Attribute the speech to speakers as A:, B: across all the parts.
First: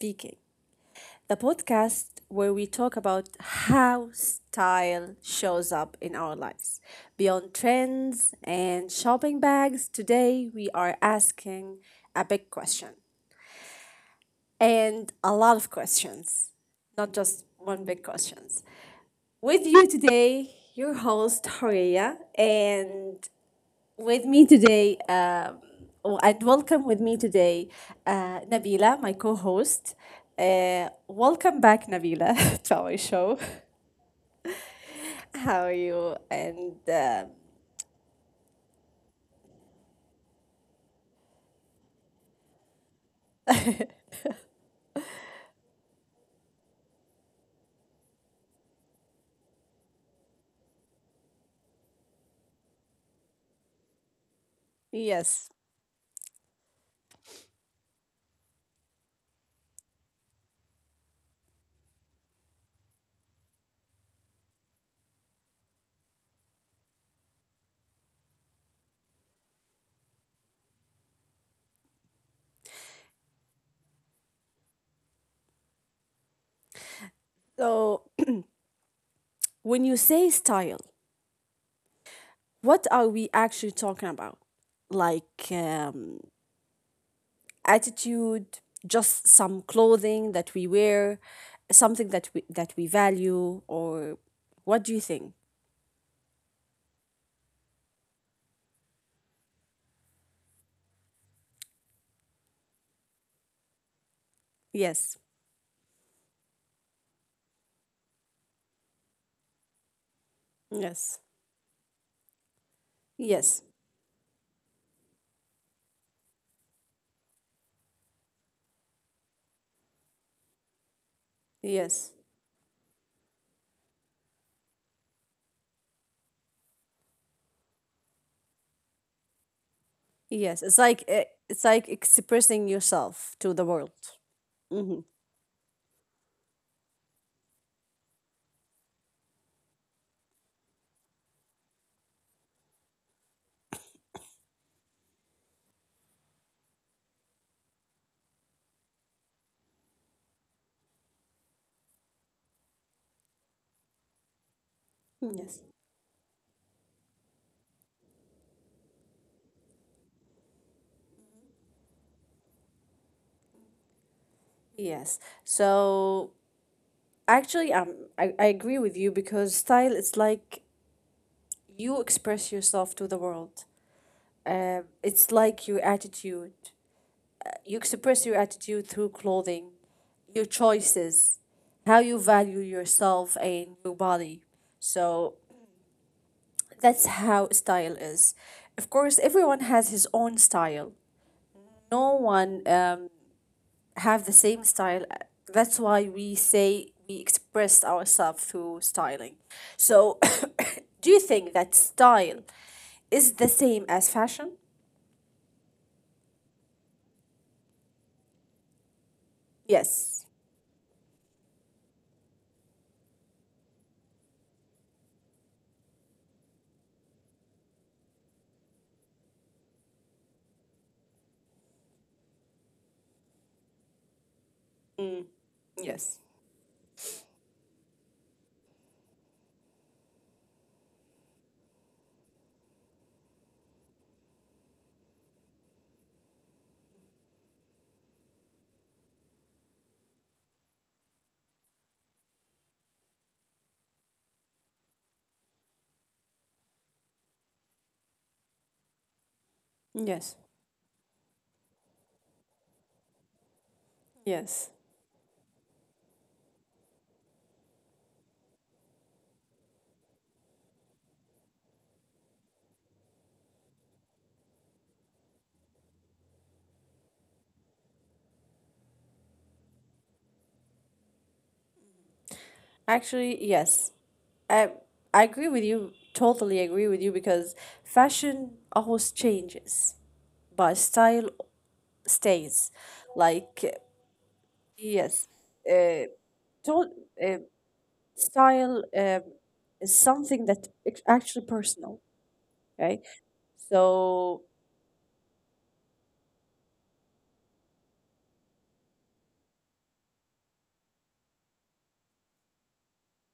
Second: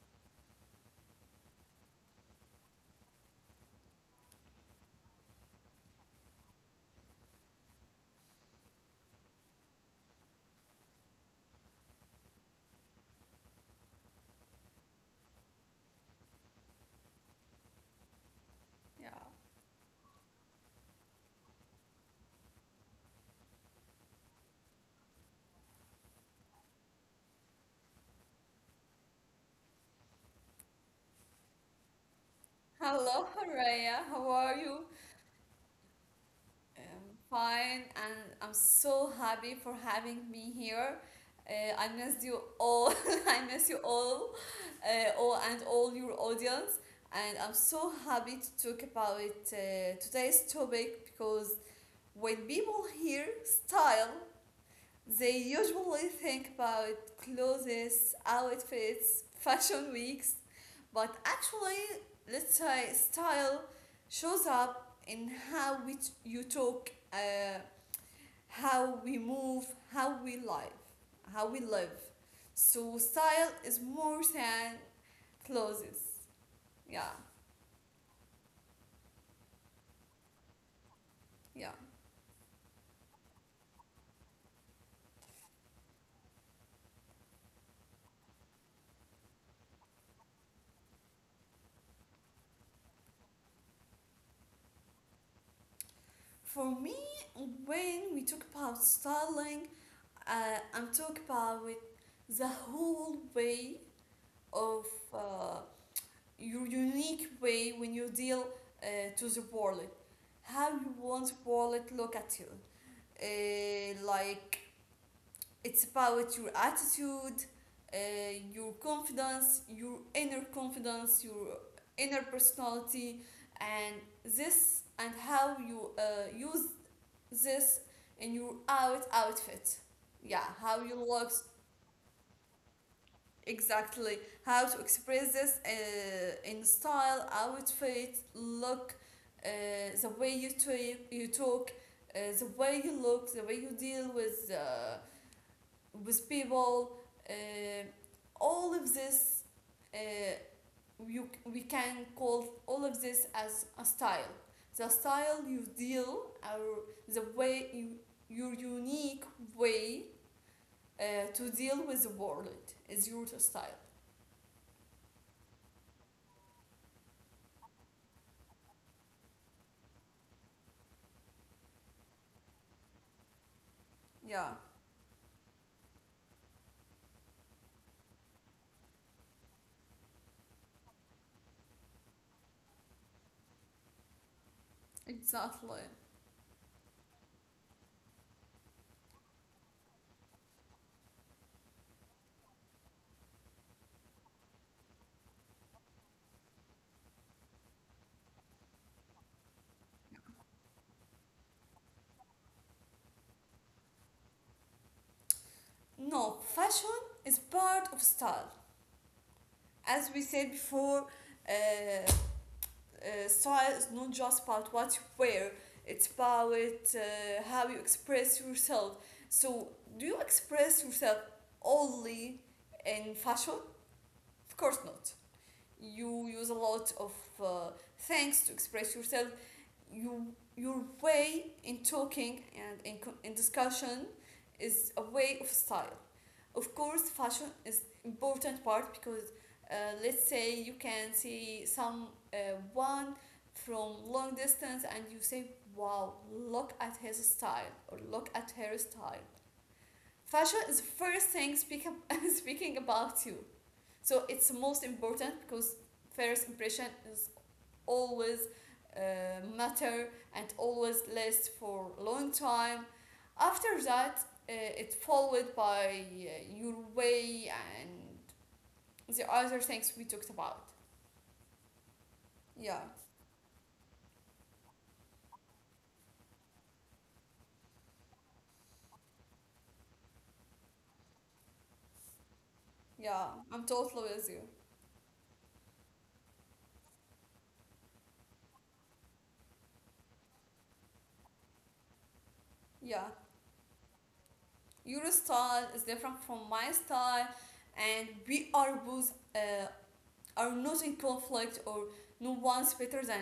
A: Speaking, the podcast where we talk about how style shows up in our lives. Beyond trends and shopping bags, today we are asking a big question and a lot of questions, not just one big questions.
B: Yeah.
A: With you today, your host, Horia, and with me today, oh, and welcome with me today, Nabila, my co host. Welcome back, Nabila, to our
B: Hello,
A: show.
B: Raya. How are you?
A: How are you? And
B: Fine, and I'm so happy for having me here. I miss you all. I miss you all and all your audience. And I'm so happy to talk about today's topic because when people hear style, they
A: yes,
B: usually think about clothes, outfits, fashion weeks, but actually, let's say style shows up in how we you talk, how we move, how we live, how we live. So style is more than clothes. Yeah,
A: so when you say style,
B: yeah.
A: what are we actually talking about? Like attitude, just some clothing that we wear, something that we value, or what do you think?
B: For me, when we talk about styling, I'm talking about the whole way of
A: Yes,
B: uh, your unique way when you deal, uh, to the world. How you
A: yes.
B: want the world look at you.
A: Yes.
B: Like, it's about your attitude, uh, your confidence, your
A: Yes.
B: inner personality, and this and how you use this in your out outfit. Yeah,
A: Yes. It's
B: how
A: like
B: you
A: eh,
B: look.
A: it's like expressing yourself to the world.
B: Exactly. How to
A: Mm-hmm.
B: express this, in style, outfit, look, uh, the way you talk, the way you look, the way you deal with, with people. Uh, all of this, uh, you we can call all of this as a style. The
A: Yes.
B: style you deal, or the way you, your unique way, uh, to deal with the world is your style.
A: Yes. So actually, I agree with you because style is like you express yourself to the world.
B: Yeah.
A: It's like your attitude. You express your attitude through clothing, your choices, how you value yourself and your body. So
B: Exactly.
A: that's how style is. Of course, everyone has his own style. No one have the same style. That's why we say we express ourselves through styling. So do you think that style is the same as fashion?
B: No, fashion is part of style.
A: Yes.
B: As we said before, uh, style is not just about what you wear, it's about how you express yourself. So, do you express yourself only in fashion? Of course not.
A: Mm. Yes.
B: You use a lot of uh, things to express yourself. You, your way in talking and in, in discussion is a way of style. Of course, fashion is important part because, let's say you can see some uh, one from long distance and you say, "Wow, look at his style" or "Look at her style."
A: Yes.
B: Fashion is the first thing speak, speaking about you, so it's
A: Yes.
B: most important because first impression is always, matter and always last for a long time. After that, it's followed by your way and the other things we talked about. Yeah,
A: Actually, yes. I I agree with you. Totally agree with you because fashion always changes, but style stays.
B: yeah, I'm
A: Like
B: totally with you.
A: yes, uh, to- uh, style is something that it's actually personal, okay?
B: Yeah,
A: So
B: your style is different from my style, and we are both, are not in conflict or no one's better than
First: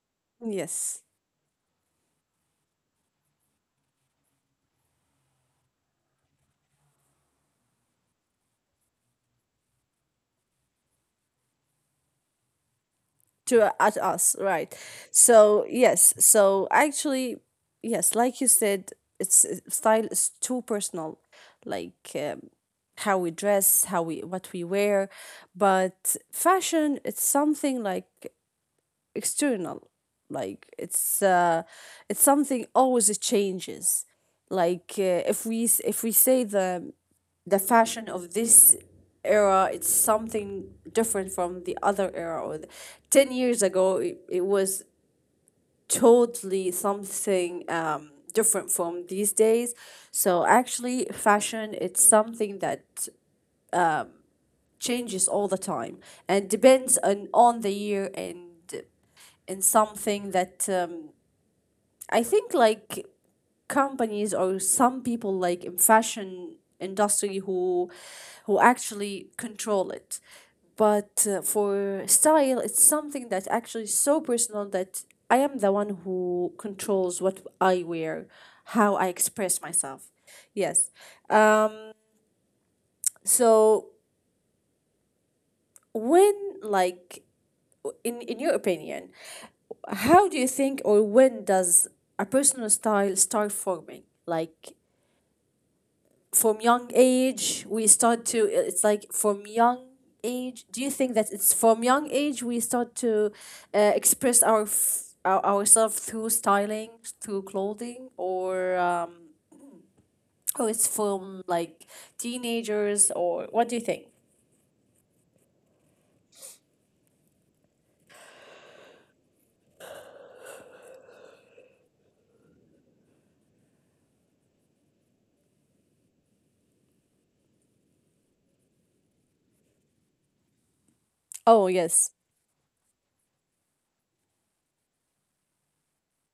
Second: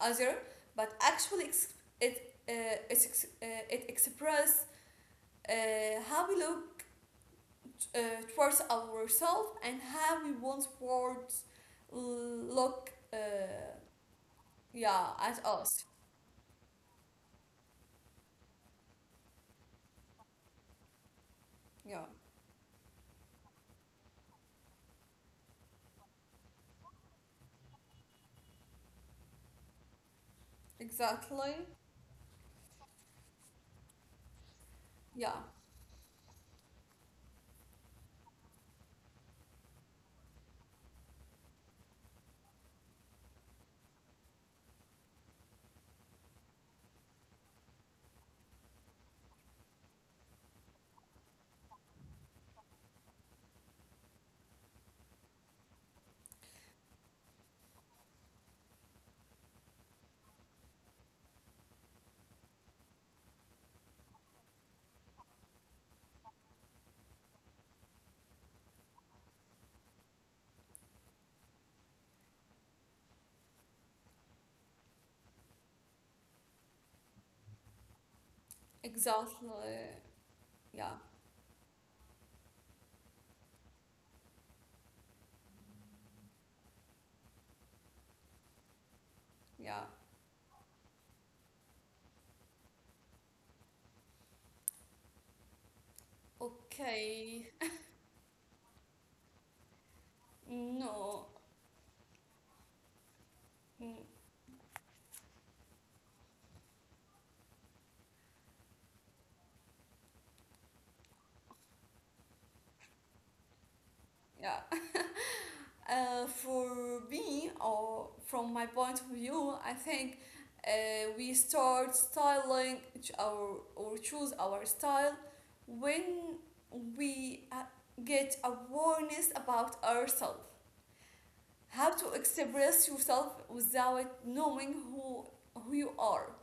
B: other, but
A: yes,
B: actually, it express, how we look, uh, towards ourselves and how we want towards look,
A: to at us, right?
B: yeah at
A: So
B: us.
A: yes, so actually, yes, like you said, it's style is too personal,
B: Yeah,
A: like how we dress, how we what we wear, but fashion it's something like external, like
B: exactly.
A: it's something always it changes, like
B: Yeah,
A: if we say the fashion of this era. It's something different from the other era, or the, 10 years ago it was totally something different from these days. So actually fashion it's something that changes all the time and depends on the year, and something that I think like companies or some people like in fashion industry who actually control it. But for style it's something that actually is so personal that I am the one who controls what I wear, how I
B: exactly.
A: express myself. Yes.
B: Yeah.
A: um so when, like in your opinion,
B: Yeah.
A: how do you think, or when does a personal style start forming? Like from young
B: Okay.
A: age we start to, it's like from young age, do you think
B: No.
A: that it's from young age we start to
B: mm,
A: express our ourselves through styling, through clothing, or oh it's from like teenagers, or what do you think?
B: yeah. For me, or from my point of view, I think we start styling our or choose our style when we, get awareness about ourselves.
A: Oh,
B: How to
A: yes.
B: express yourself without knowing who you are.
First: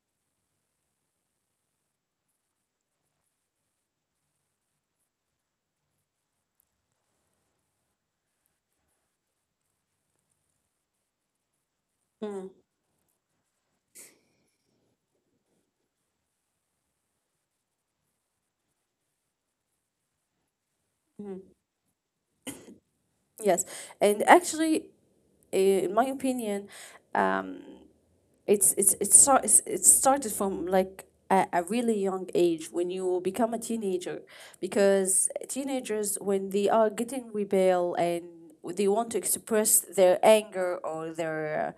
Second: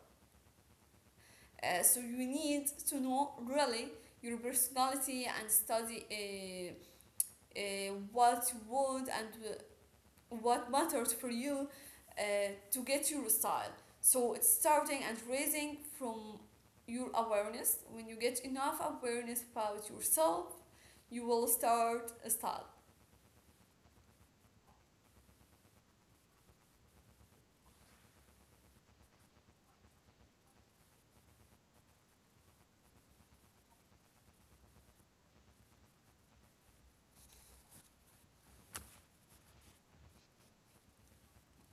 B: So you need to know really your personality and study, what you want and, what matters for you, uh,
A: Mm,
B: to get your style. So it's starting and raising from your awareness. When you get enough awareness about yourself, you will start a style.
A: yes, and actually, in my opinion, um, it started from like a really young age when you become a teenager, because teenagers, when they are getting rebel and they want to express their anger or their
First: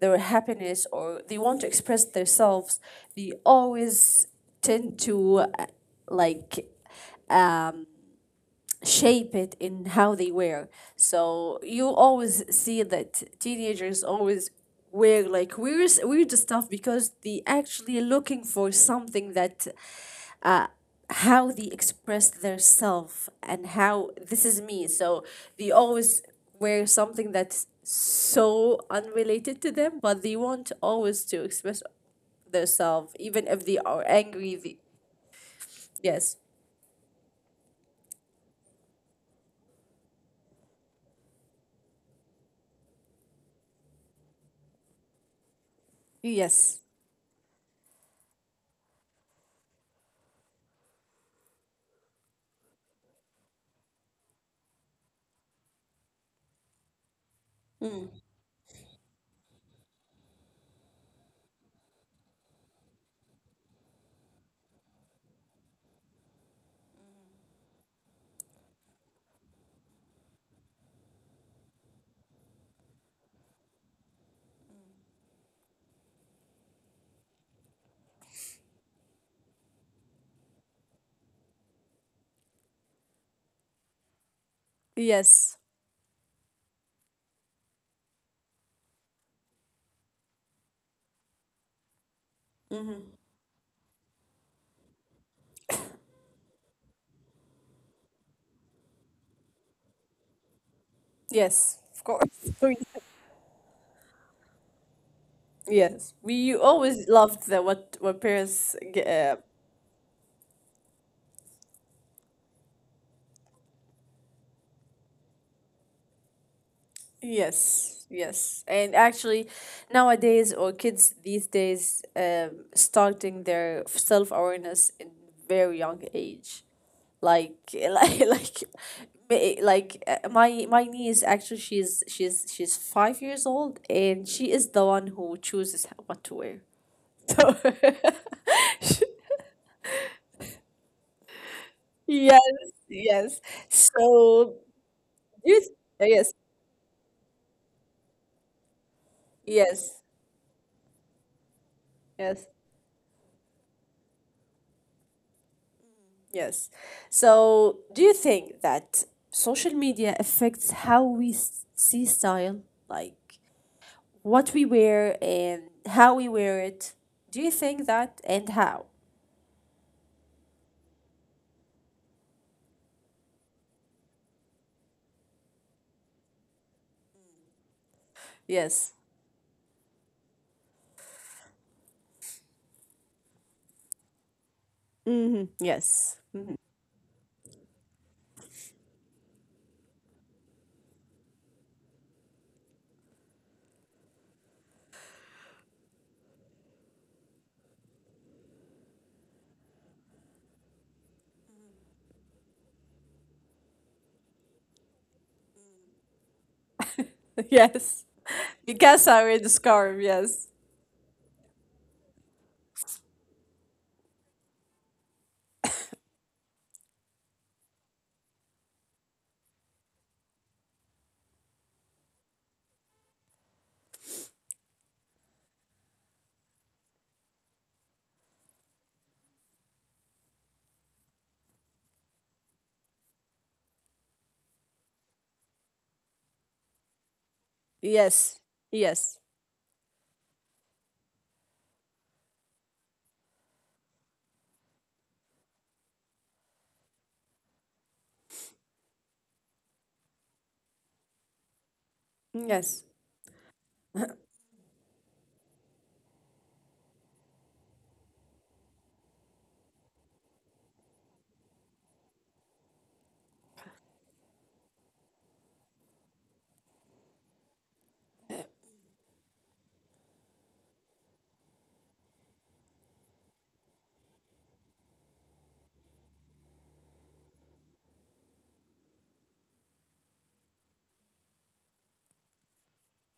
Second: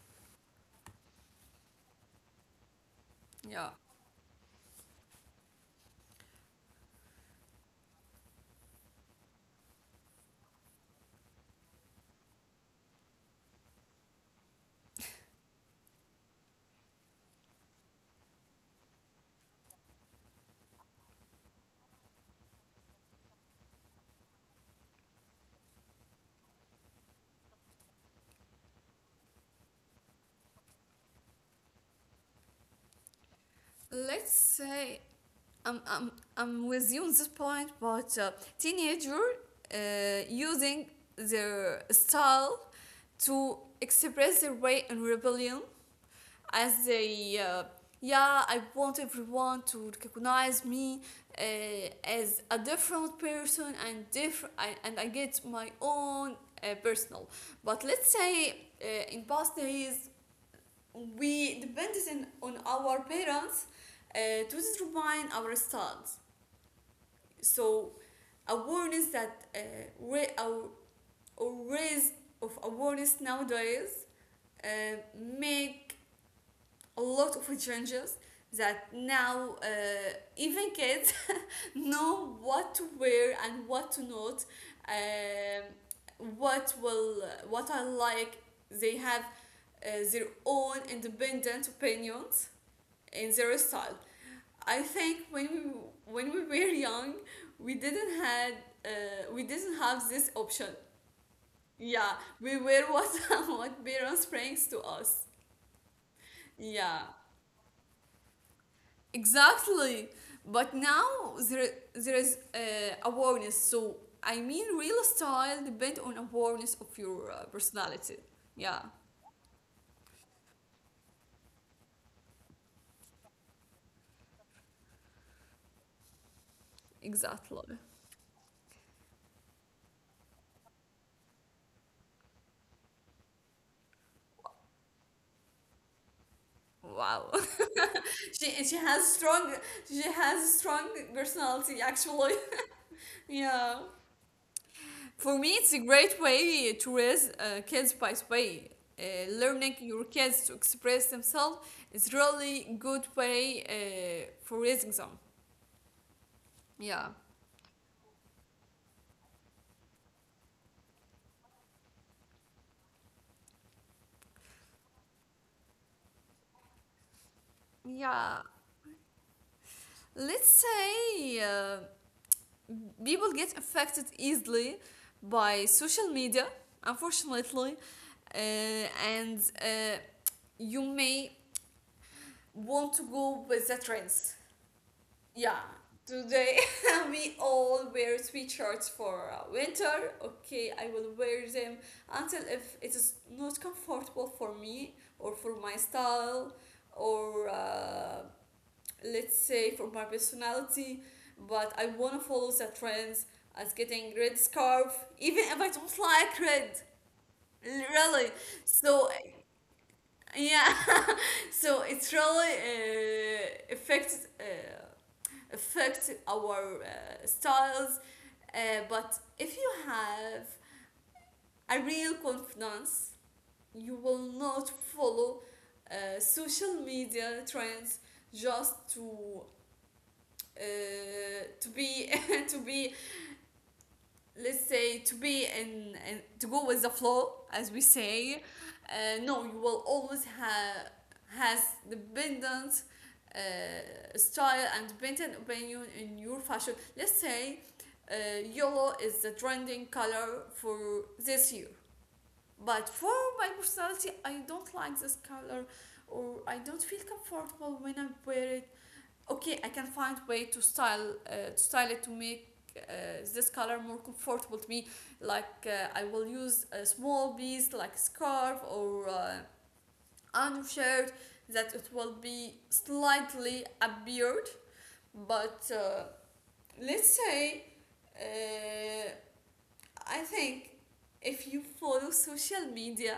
A: their happiness, or they want to express themselves, they
B: Yeah.
A: always tend to like um shape it in how they wear. So you always see that teenagers always wear like weird, weird stuff because they actually looking for something that, uh, how they express their self and how this is me. So they always wear something that's so unrelated to them, but they want always to express their self, even if they are
B: Let's
A: angry. They,
B: say I'm, I'm,
A: yes.
B: I'm with you on this point, but, teenager, using their style to express their way and rebellion
A: Yes.
B: as they, yeah, I want everyone to recognize me, uh, as a different person and different I, and I get my own, personal, but let's say, in past days we depended in, on our parents, uh, to determine our styles, so awareness that, ra- our, our raise of awareness nowadays, uh, make a lot of changes that now, even kids know what to wear and what to not,
A: Yes.
B: what will, what I like, they have, their own independent opinions in their style. I think when we were young we didn't had we didn't have this option.
A: Yes, of
B: Yeah,
A: course.
B: we
A: We-
B: were what what parents brings to us.
A: yes, we
B: Yeah.
A: always loved the what parents get.
B: Exactly. But now there is, awareness. So I mean, real style depends on awareness of your,
A: Yes,
B: personality.
A: yes,
B: Yeah,
A: and actually, nowadays or kids these days, starting their self awareness in very young age, like
B: exactly.
A: my niece actually she's 5 years old and she is the one who chooses what to wear.
B: Wow.
A: So.
B: She has strong she has strong personality actually.
A: Yes, yes.
B: Yeah.
A: So,
B: For me,
A: do you
B: it's
A: th-
B: a great
A: yes,
B: way to raise, kids, by the way. Learning
A: yes,
B: your kids to express themselves is
A: yes,
B: really good way, for raising them.
A: yes.
B: Yeah.
A: So, do you think that social media affects how we see style, like what we wear and how we wear it? Do you think that,
B: Yeah.
A: and how?
B: Let's say, people get affected easily by social media, unfortunately,
A: Yes.
B: and you may want to go with the trends.
A: Mm-hmm.
B: Yeah,
A: Yes.
B: today we all wear sweatshirts for, winter. Okay, I will wear them until, if it is not comfortable for me or for my style or, let's say for my personality, but I want to follow the trends as getting red scarf even if I don't like red,
A: Yes.
B: really.
A: Because
B: So
A: I wear the scarf, yes.
B: yeah. So it's really, uh, affects uh, affect our, styles, but if you have a real confidence you will not follow, social media trends just to, uh, to be to be let's say to be and to go with the flow as we say.
A: Yes. Yes.
B: No, you will always have has dependent, uh, style and dependent opinion in your fashion. Let's say, uh, yellow is the trending color for this year,
A: Yes.
B: but for my personality I don't like this color or I don't feel comfortable when I wear it. Okay, I can find way to style, to style it to make, uh, this color more comfortable to me, like, I will use a small piece like scarf or, undershirt that it will be slightly appeared. But, let's say, uh, I think if you follow social media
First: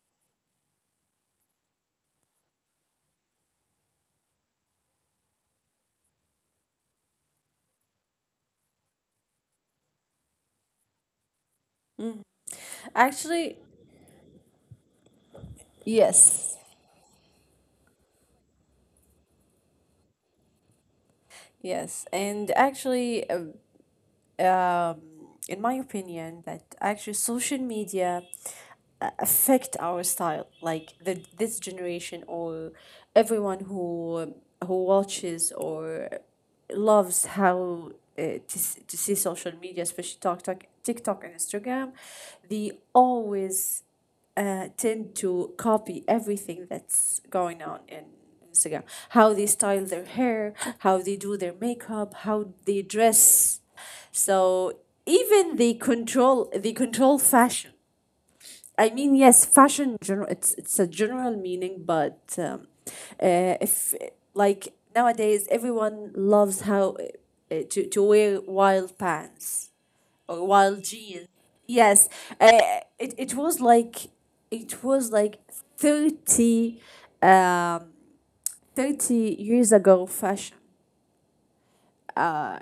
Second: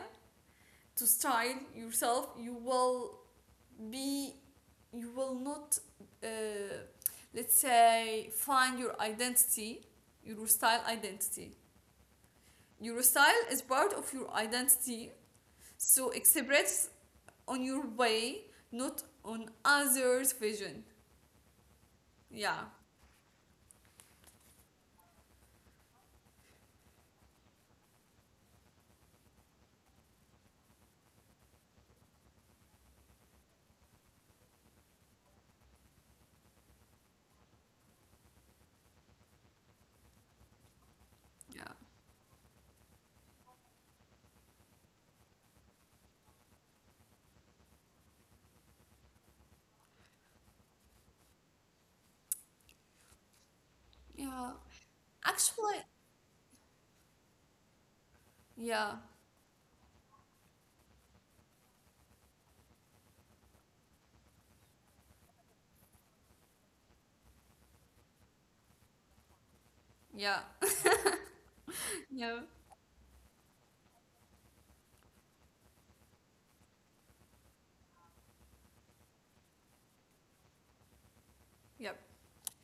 B: to style yourself you will be, you will not, uh, let's say find your identity, your style identity. Your style
A: Actually,
B: is part of your identity, so
A: yes.
B: express on your way, not on others vision.
A: Yes, and
B: Yeah.
A: actually, um, in my opinion, that actually social media affect our style. Like the this generation, or everyone who watches or loves how to see social media, especially TikTok and
B: Yeah.
A: Instagram, they always tend to copy everything that's going on in Instagram. How they style their hair, how they do their makeup, how they dress.
B: Yeah.
A: So even they
B: Actually,
A: control they control fashion. I
B: yeah.
A: mean, yes, fashion general. It's a general meaning, but if like nowadays everyone loves how to wear wild pants
B: Yeah.
A: while G. Yes,
B: Yeah.
A: uh, it was like it was like 30, um, 30 years ago fashion.
B: Yeah.
A: Uh,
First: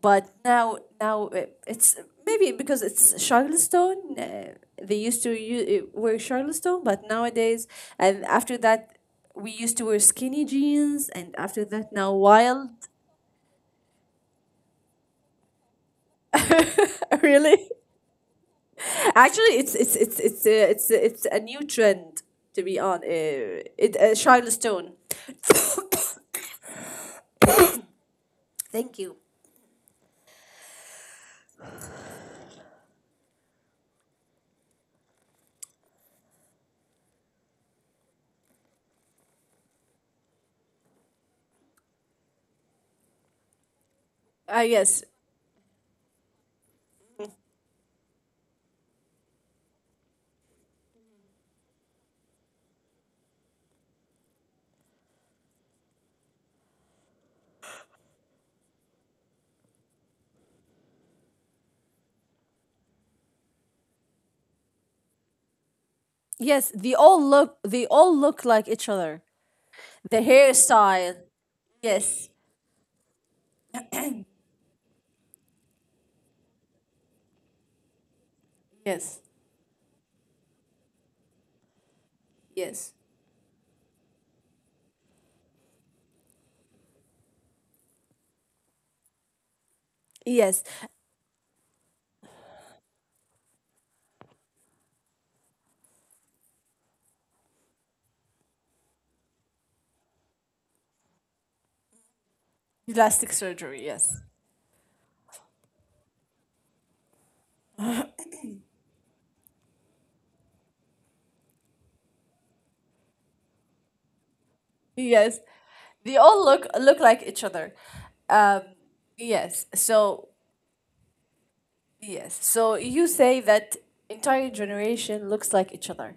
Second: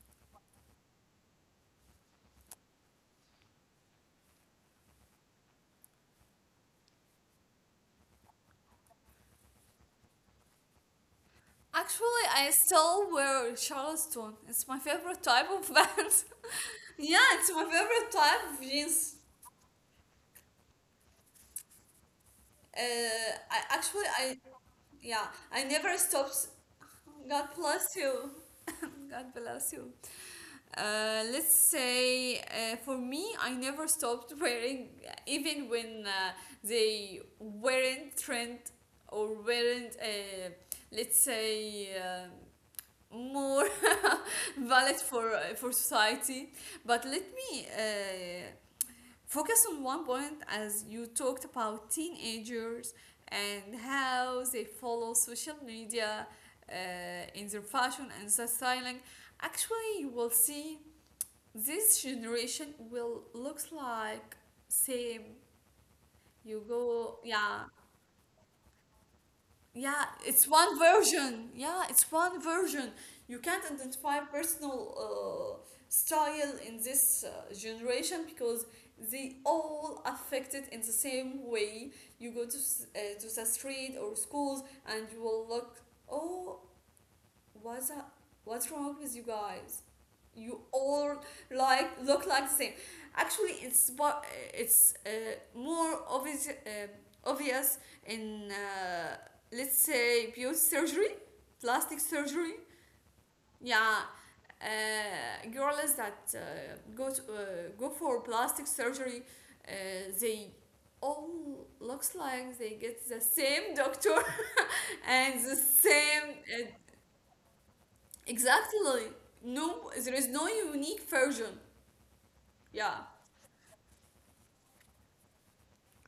A: but now it's maybe because it's Charleston. They used to wear Charleston, but nowadays and after that we used to wear skinny jeans, and after that now
B: Actually I
A: wild.
B: still wear charleston, it's my favorite type of pants. Yeah, it's my
A: Really.
B: favorite type of jeans.
A: Actually, it's a, it's a, it's a new trend to be on.
B: Uh, I
A: It
B: actually, I
A: Charlotte Stone.
B: Yeah, I never stopped. God bless you.
A: Thank you.
B: God bless you. Let's say, for me, I never stopped wearing, even when, they weren't trend or weren't, let's say, more
A: Ah,
B: valid
A: yes.
B: for, for society. But let me. Focus on one point as you talked about teenagers and how they follow social media, in their fashion and their styling. Actually, you will see this generation will looks like same. You
A: Yes, they
B: go,
A: all look
B: yeah.
A: they all look like each other.
B: Yeah,
A: The
B: it's one
A: hairstyle.
B: version. Yeah, it's
A: Yes.
B: one version. You can't identify personal, style in this, generation because
A: Yes,
B: they all affect it in the same way. You go to,
A: yes,
B: to the street or schools and you will look. Oh, what's up? What's wrong with you guys?
A: yes.
B: You all like look like the same. Actually, it's, but it's, more obvious obvious in, let's say beauty surgery, plastic surgery.
A: Plastic surgery,
B: Yeah,
A: yes.
B: girls that, go to, uh, go for plastic surgery, uh, they all looks like they get the same doctor
A: Yes.
B: and the
A: They all
B: same,
A: look
B: uh,
A: look like each other. Um
B: exactly.
A: yes.
B: No, there
A: So
B: is no unique version.
A: yes. So you
B: Yeah,
A: say that entire generation looks like each other.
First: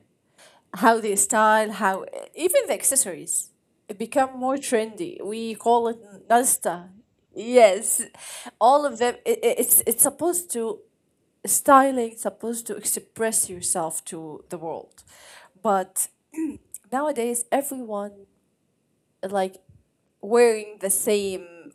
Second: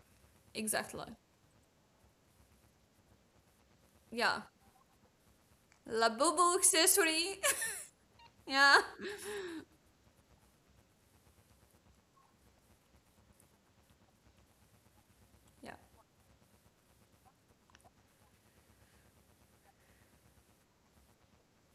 A: How
B: exactly.
A: the style, how even the accessories become
B: Yeah.
A: more trendy. We call it
B: La Bobo
A: Nasta.
B: accessory.
A: Yes,
B: Yeah.
A: all of them. It's supposed to styling, supposed to express yourself to the world,
B: Yeah,
A: but nowadays everyone like wearing the same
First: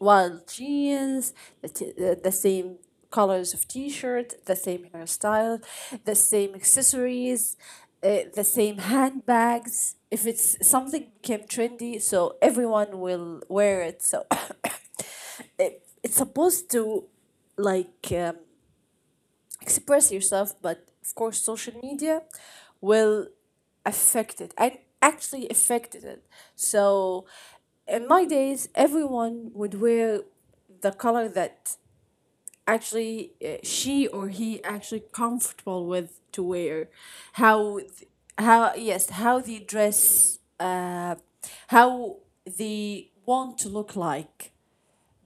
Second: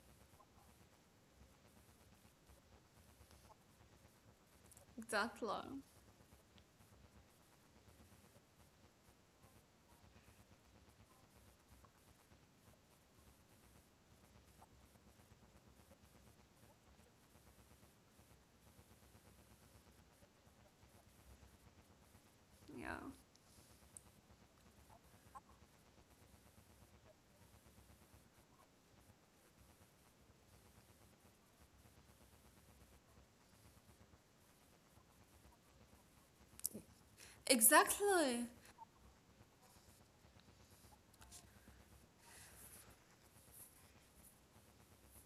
A: wild jeans, the, t- the same colors of t-shirt, the same
B: exactly.
A: hairstyle, the same accessories, the same handbags. If it's something became trendy, so everyone will wear it. So it's supposed to like express yourself, but of course social media
B: Yeah.
A: will affect it, and actually affected it. So in my days everyone would wear the color that actually she or he actually comfortable with to wear, how th-
B: Exactly.
A: how, yes, how they dress, how they want to look like.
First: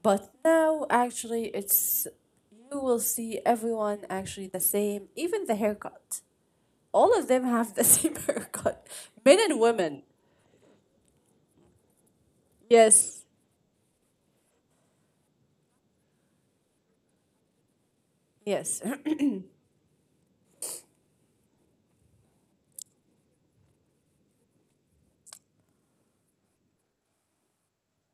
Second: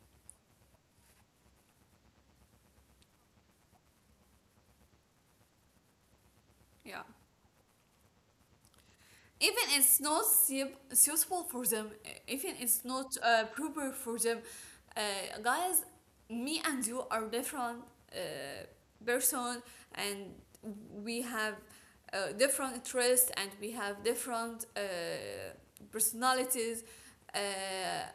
A: But now, actually, it's you will see everyone actually the same, even the haircut.
B: Yeah.
A: All of them have the same haircut, men
B: Even
A: and
B: it's
A: women.
B: not suitable for them, even it's not,
A: Yes,
B: proper for them, uh, guys, me and you are different, uh,
A: yes,
B: person and we have, different interests and we have different, personalities, uh,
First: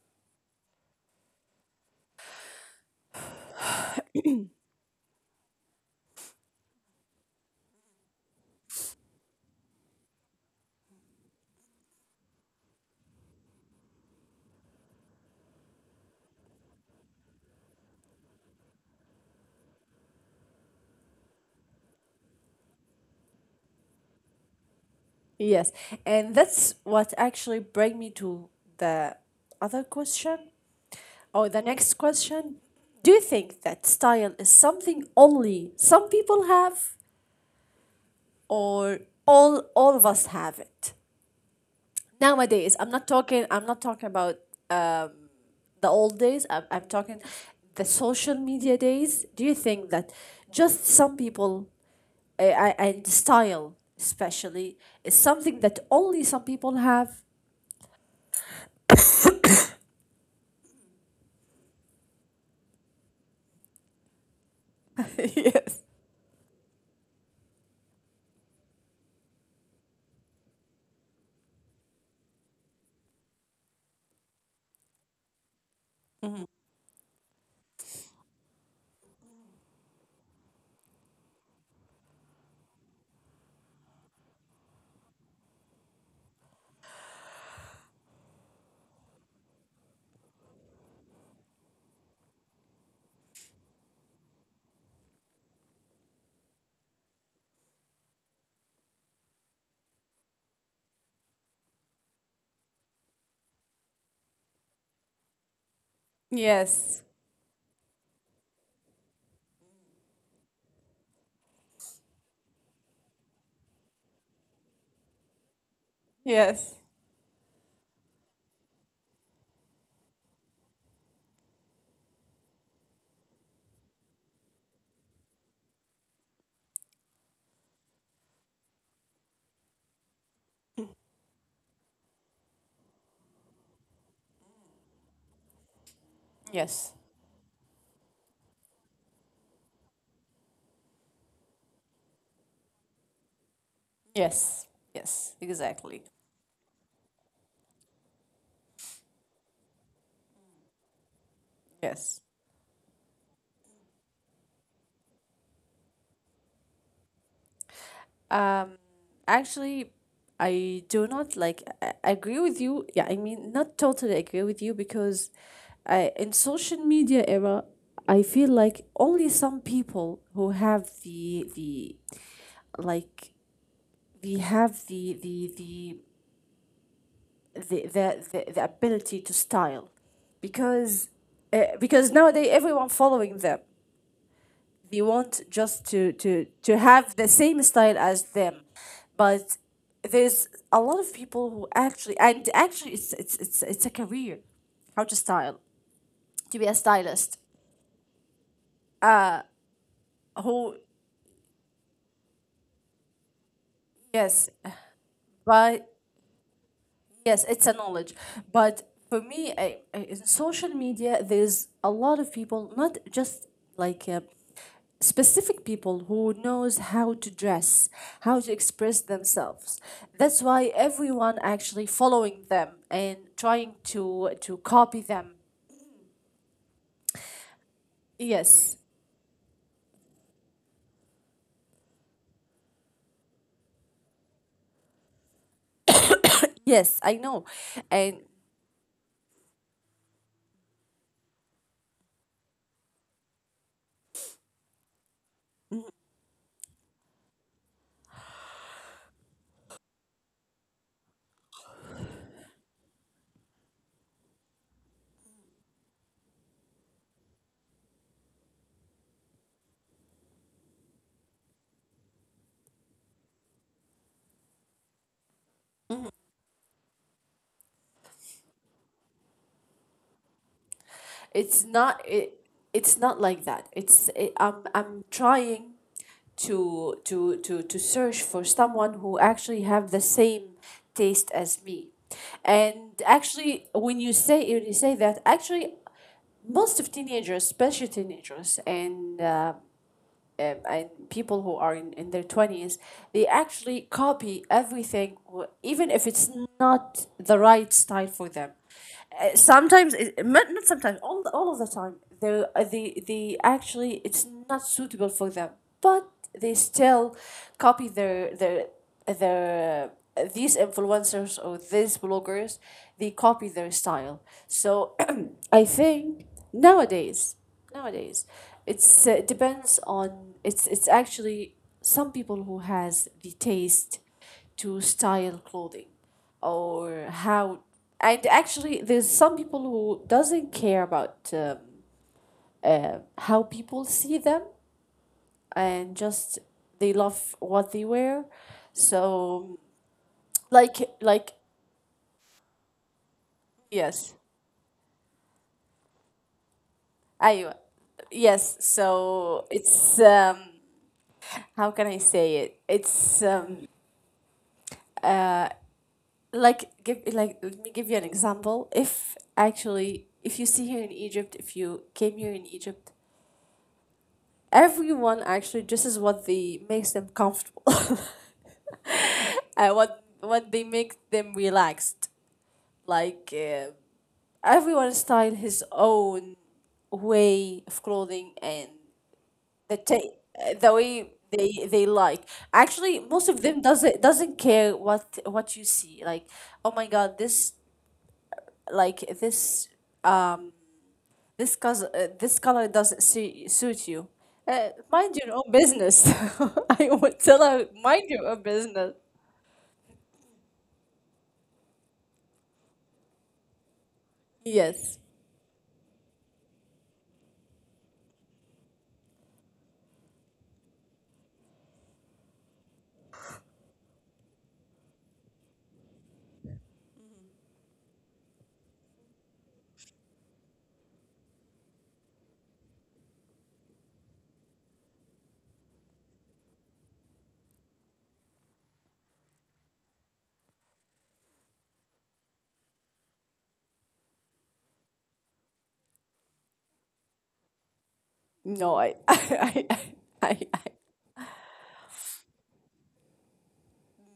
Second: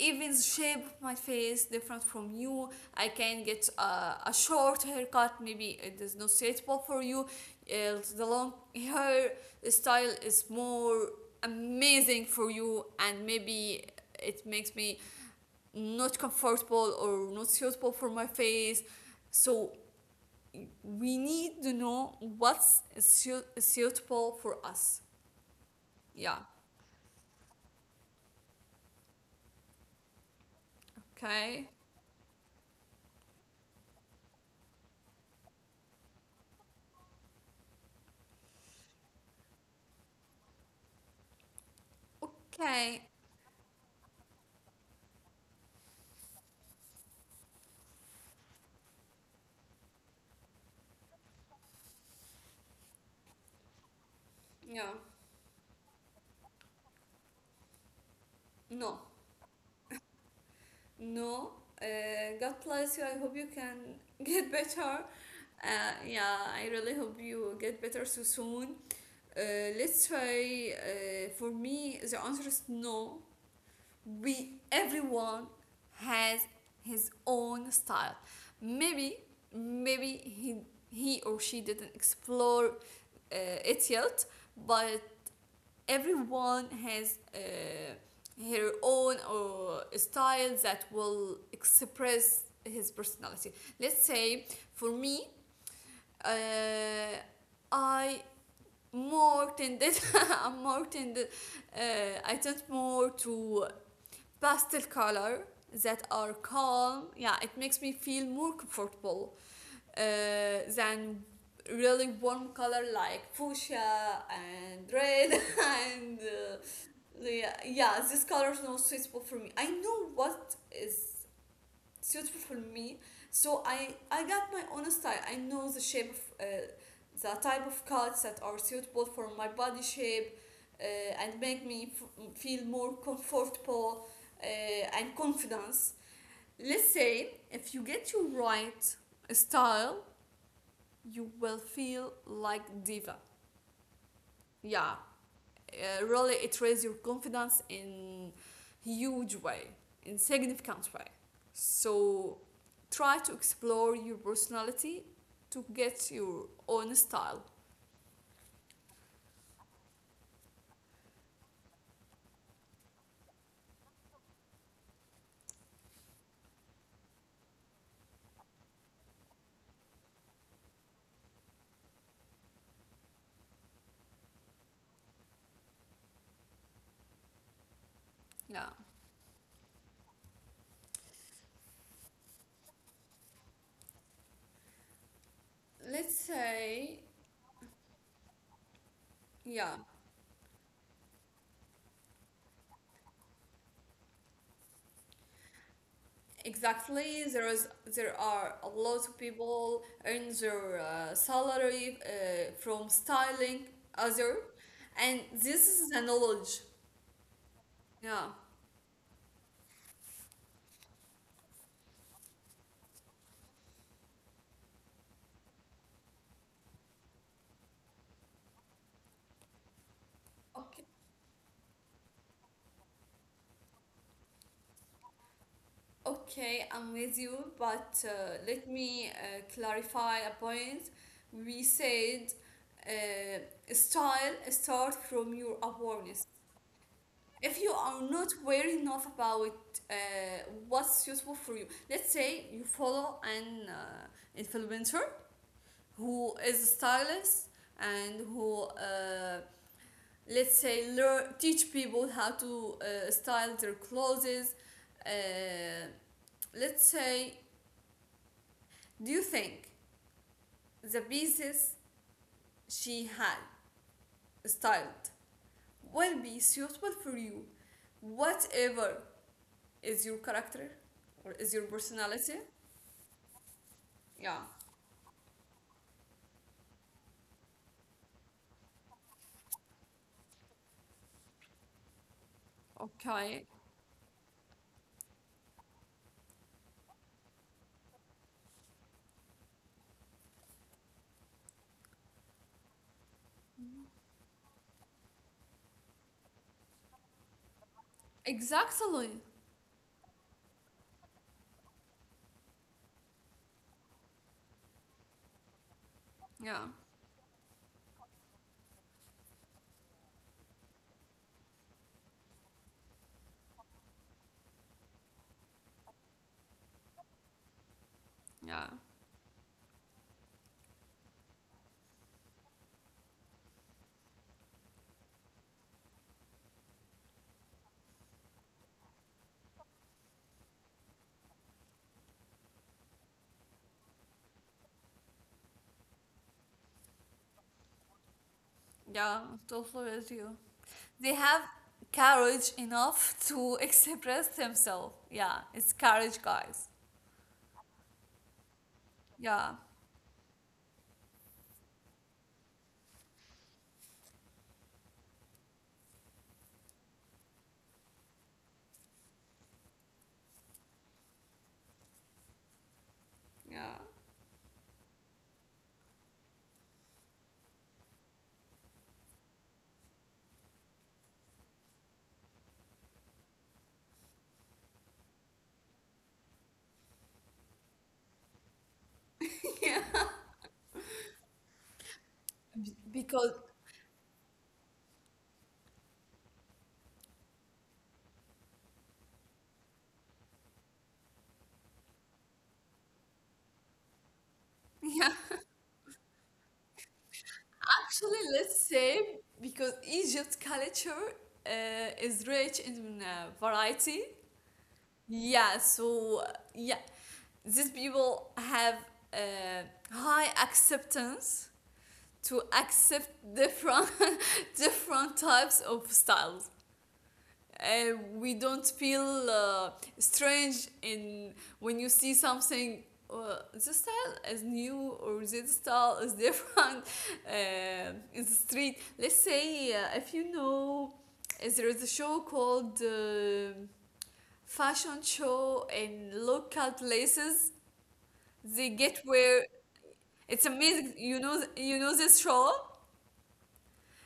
B: even the shape of my face different from you. I can get, a short haircut, maybe it is not suitable for you, the long hair style is more amazing for you, and maybe it makes me not comfortable or not suitable for my face, so we need to know what's suitable for us.
A: yes. And
B: Yeah.
A: that's what actually bring me to the other question, or the
B: Okay.
A: next question. Do you think that style is something only some people have, or all of us have it? Nowadays i'm
B: Okay.
A: not talking i'm not talking about um, the old days. I'm talking the social media days. Do you think that just some people and style especially
B: Yeah.
A: is something that only some people have?
B: No. No. uh, God bless you, I hope you can get better.
A: Yes.
B: Yeah, I really hope you get better so soon. Uh, let's say, for me the answer is no. We, everyone has his own style. Maybe maybe he or she didn't explore, it yet, but everyone has, her own, style that will express his personality. Let's say for me, uh, I more tended, i more tended I tend more to pastel color that are
A: Yes.
B: calm. Yeah, it makes me feel more comfortable, than really warm color like fuchsia and red. And,
A: Yes.
B: yeah, yeah, these colors are not suitable for me. I know what is suitable for me. So I got my own style. I know the shape of, the type of cuts that are suitable for my body shape, uh, and make me feel more comfortable, uh, and confidence.
A: Yes.
B: Let's say if you get your right style, you will feel like diva.
A: Yes.
B: Yeah,
A: Yes. Exactly.
B: really it raises your confidence in huge way in significant way,
A: Yes.
B: so try to explore your personality to get your own style.
A: Actually, I do not, like, I agree with you. Yeah, I mean, not totally agree with you, because in social media era, I feel like only some people who have the, like, we have the
B: Yeah,
A: ability to style, because because nowadays everyone following them, they want just to
B: let's
A: to to
B: say.
A: have the same style as them. But
B: Yeah,
A: there's a lot of people who actually, and actually it's a career, how to style, to be a
B: exactly.
A: stylist
B: There are a lot of people earn
A: who,
B: their salary from styling other.
A: yes,
B: And this
A: but
B: is the knowledge.
A: yes, it's a knowledge.
B: Yeah.
A: But for me, in social media, there's a lot of people, not just like specific people who knows how to dress, how to express themselves. That's why
B: Okay.
A: everyone actually following them and trying to copy them.
B: Okay, I'm with you, but let
A: Yes.
B: me clarify a point. We said style start from your awareness.
A: Yes, I know.
B: If you are
A: And
B: not aware enough about uh, what's useful for you, let's say you follow an influencer who is a stylist and who, let's say, learn, teach people how to style their clothes. Uh, let's say, do you think the pieces she had styled will be suitable for you, whatever is your character or is
A: it's
B: your
A: not it
B: personality?
A: it's not like that,
B: Yeah.
A: I'm trying to search for someone who actually have the same taste as me. And
B: Okay.
A: actually, when you say that actually most of teenagers, especially teenagers and people who are in their 20s, they actually copy everything even if it's not the right style for them.
B: Exactly.
A: Sometimes it- not not sometimes all of the time they they actually, it's not suitable for them, but they
B: Yeah.
A: still copy their these influencers or these bloggers. They copy their style. So I think nowadays Nowadays
B: Yeah.
A: it's depends on it's actually some people who has the taste to style clothing or how. And actually, there's some people who doesn't care about how people see them, and just they love what they wear.
B: Yeah.
A: So,
B: Totally with you.
A: like
B: They
A: like
B: have courage enough to
A: yes.
B: express themselves. Yeah. It's courage, guys.
A: I, yes, so
B: Yeah.
A: it's how can I say it, it's uh, like, give like let me give you an example. If actually, if you see here in Egypt, if you came here in Egypt,
B: Yeah.
A: everyone actually, this is what they makes them comfortable. What they make them relaxed. like uh, Everyone style his own way of clothing, and the
B: Yeah.
A: ta- the way they like. Actually, most
B: Because.
A: of them doesn't care what you see. Like, oh my god, this, um this cause, this color doesn't suit you.
B: Yeah.
A: Mind your own business. I would tell her, mind
B: Actually,
A: your own
B: let's
A: business.
B: say, because Egypt culture is rich in variety.
A: Yes.
B: Yeah, so yeah, these people have uh, high acceptance to accept different different types of styles. We don't feel uh, strange in when you see something, this style is new or this style is different in the street. Let's say, if you know, there is a show called fashion show in local places.
A: No,
B: They
A: I
B: get where
A: I,
B: it's
A: I
B: amazing. You know this show.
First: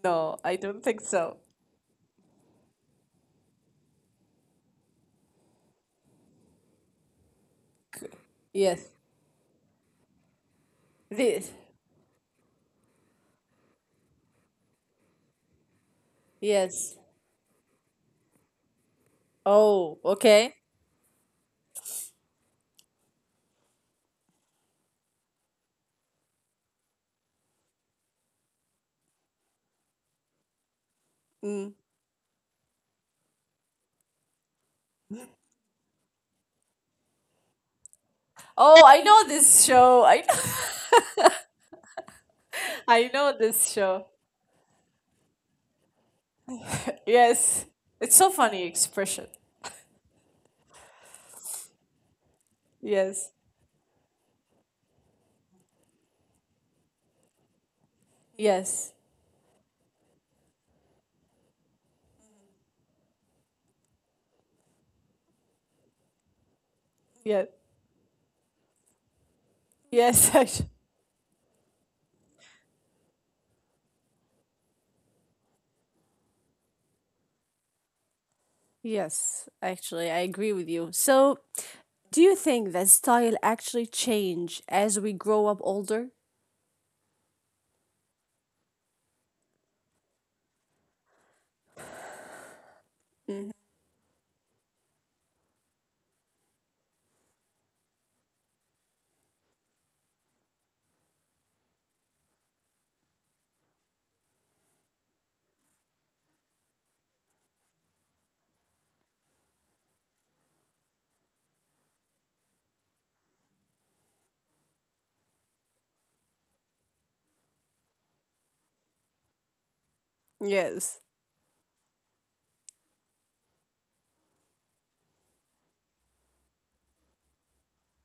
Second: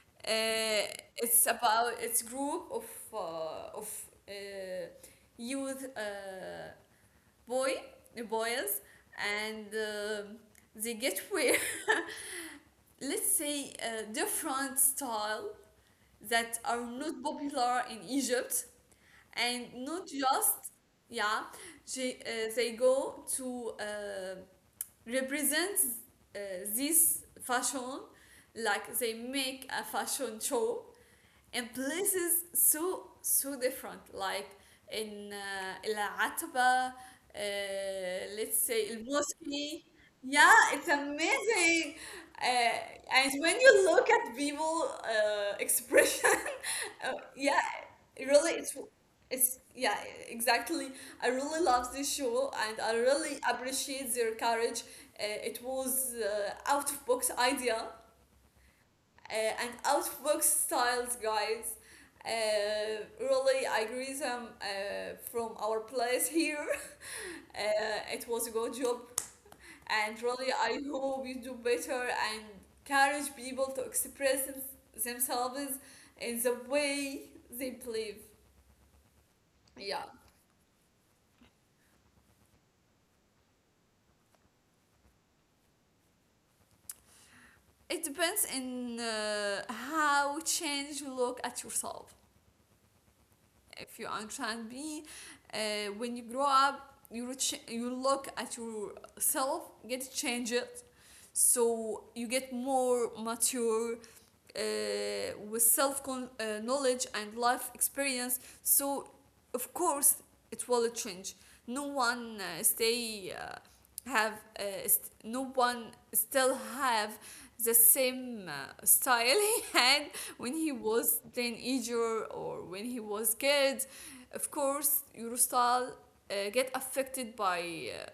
A: No, I don't
B: Uh,
A: think so.
B: it's group of uh, of uh, youth, boy boys.
A: Yes.
B: And they get
A: This.
B: wear let's say different style that are
A: Yes.
B: not popular in Egypt. And
A: Oh,
B: not
A: okay.
B: just, yeah, they, they go to represent uh, this fashion, like they make a fashion show. And
A: Mm.
B: places so different, like in العتبة, let's say,
A: Oh, I know this
B: الموسكي.
A: show. I
B: Yeah, it's amazing.
A: I
B: And
A: know
B: when
A: this
B: you look
A: show.
B: at people, expression. Yeah.
A: Yes,
B: It
A: it's so
B: really, it's
A: funny expression.
B: it's yeah, exactly. I really love this show and I really
A: Yes.
B: appreciate their courage. It was out of box idea,
A: Yes.
B: and out styles, guys. Really, I greet them from our place here.
A: Yes.
B: It was a good job, and
A: Yes.
B: really,
A: I,
B: I hope you do better, and encourage people to express themselves in the way they believe.
A: yes,
B: Yeah,
A: actually, I agree with you. So, do you think that style actually change as we grow up older?
B: it depends in how change you look at yourself. If you're on Plan B, uh, when you grow up, you look at yourself, get change it, so you get more mature with self con-, knowledge and life experience. So of course it will change. No one stay have no one still have the same style he, when he
A: Yes.
B: was teenager or when he was kid. Of course your style get affected by, uh,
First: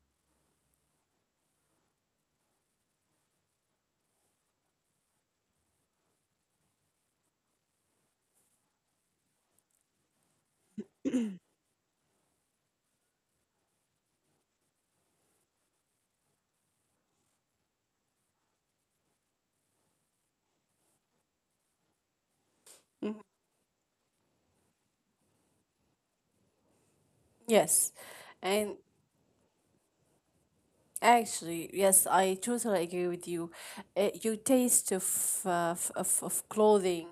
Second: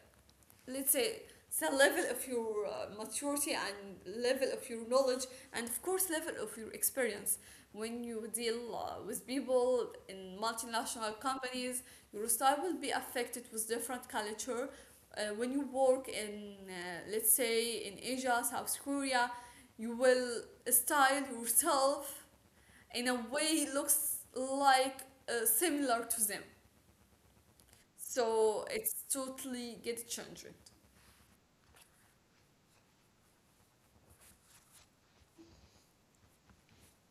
B: let's say, the level of your maturity, and level of your knowledge, and of course level of your experience. When you deal with people in multinational companies, your style will be affected with different culture. When you work in, let's say, in Asia, South Korea, you will style yourself in a way he looks like similar to them.
A: Yes.
B: So
A: And
B: it's totally get changed.
A: actually, yes, I totally agree with you. Your taste of, of clothing,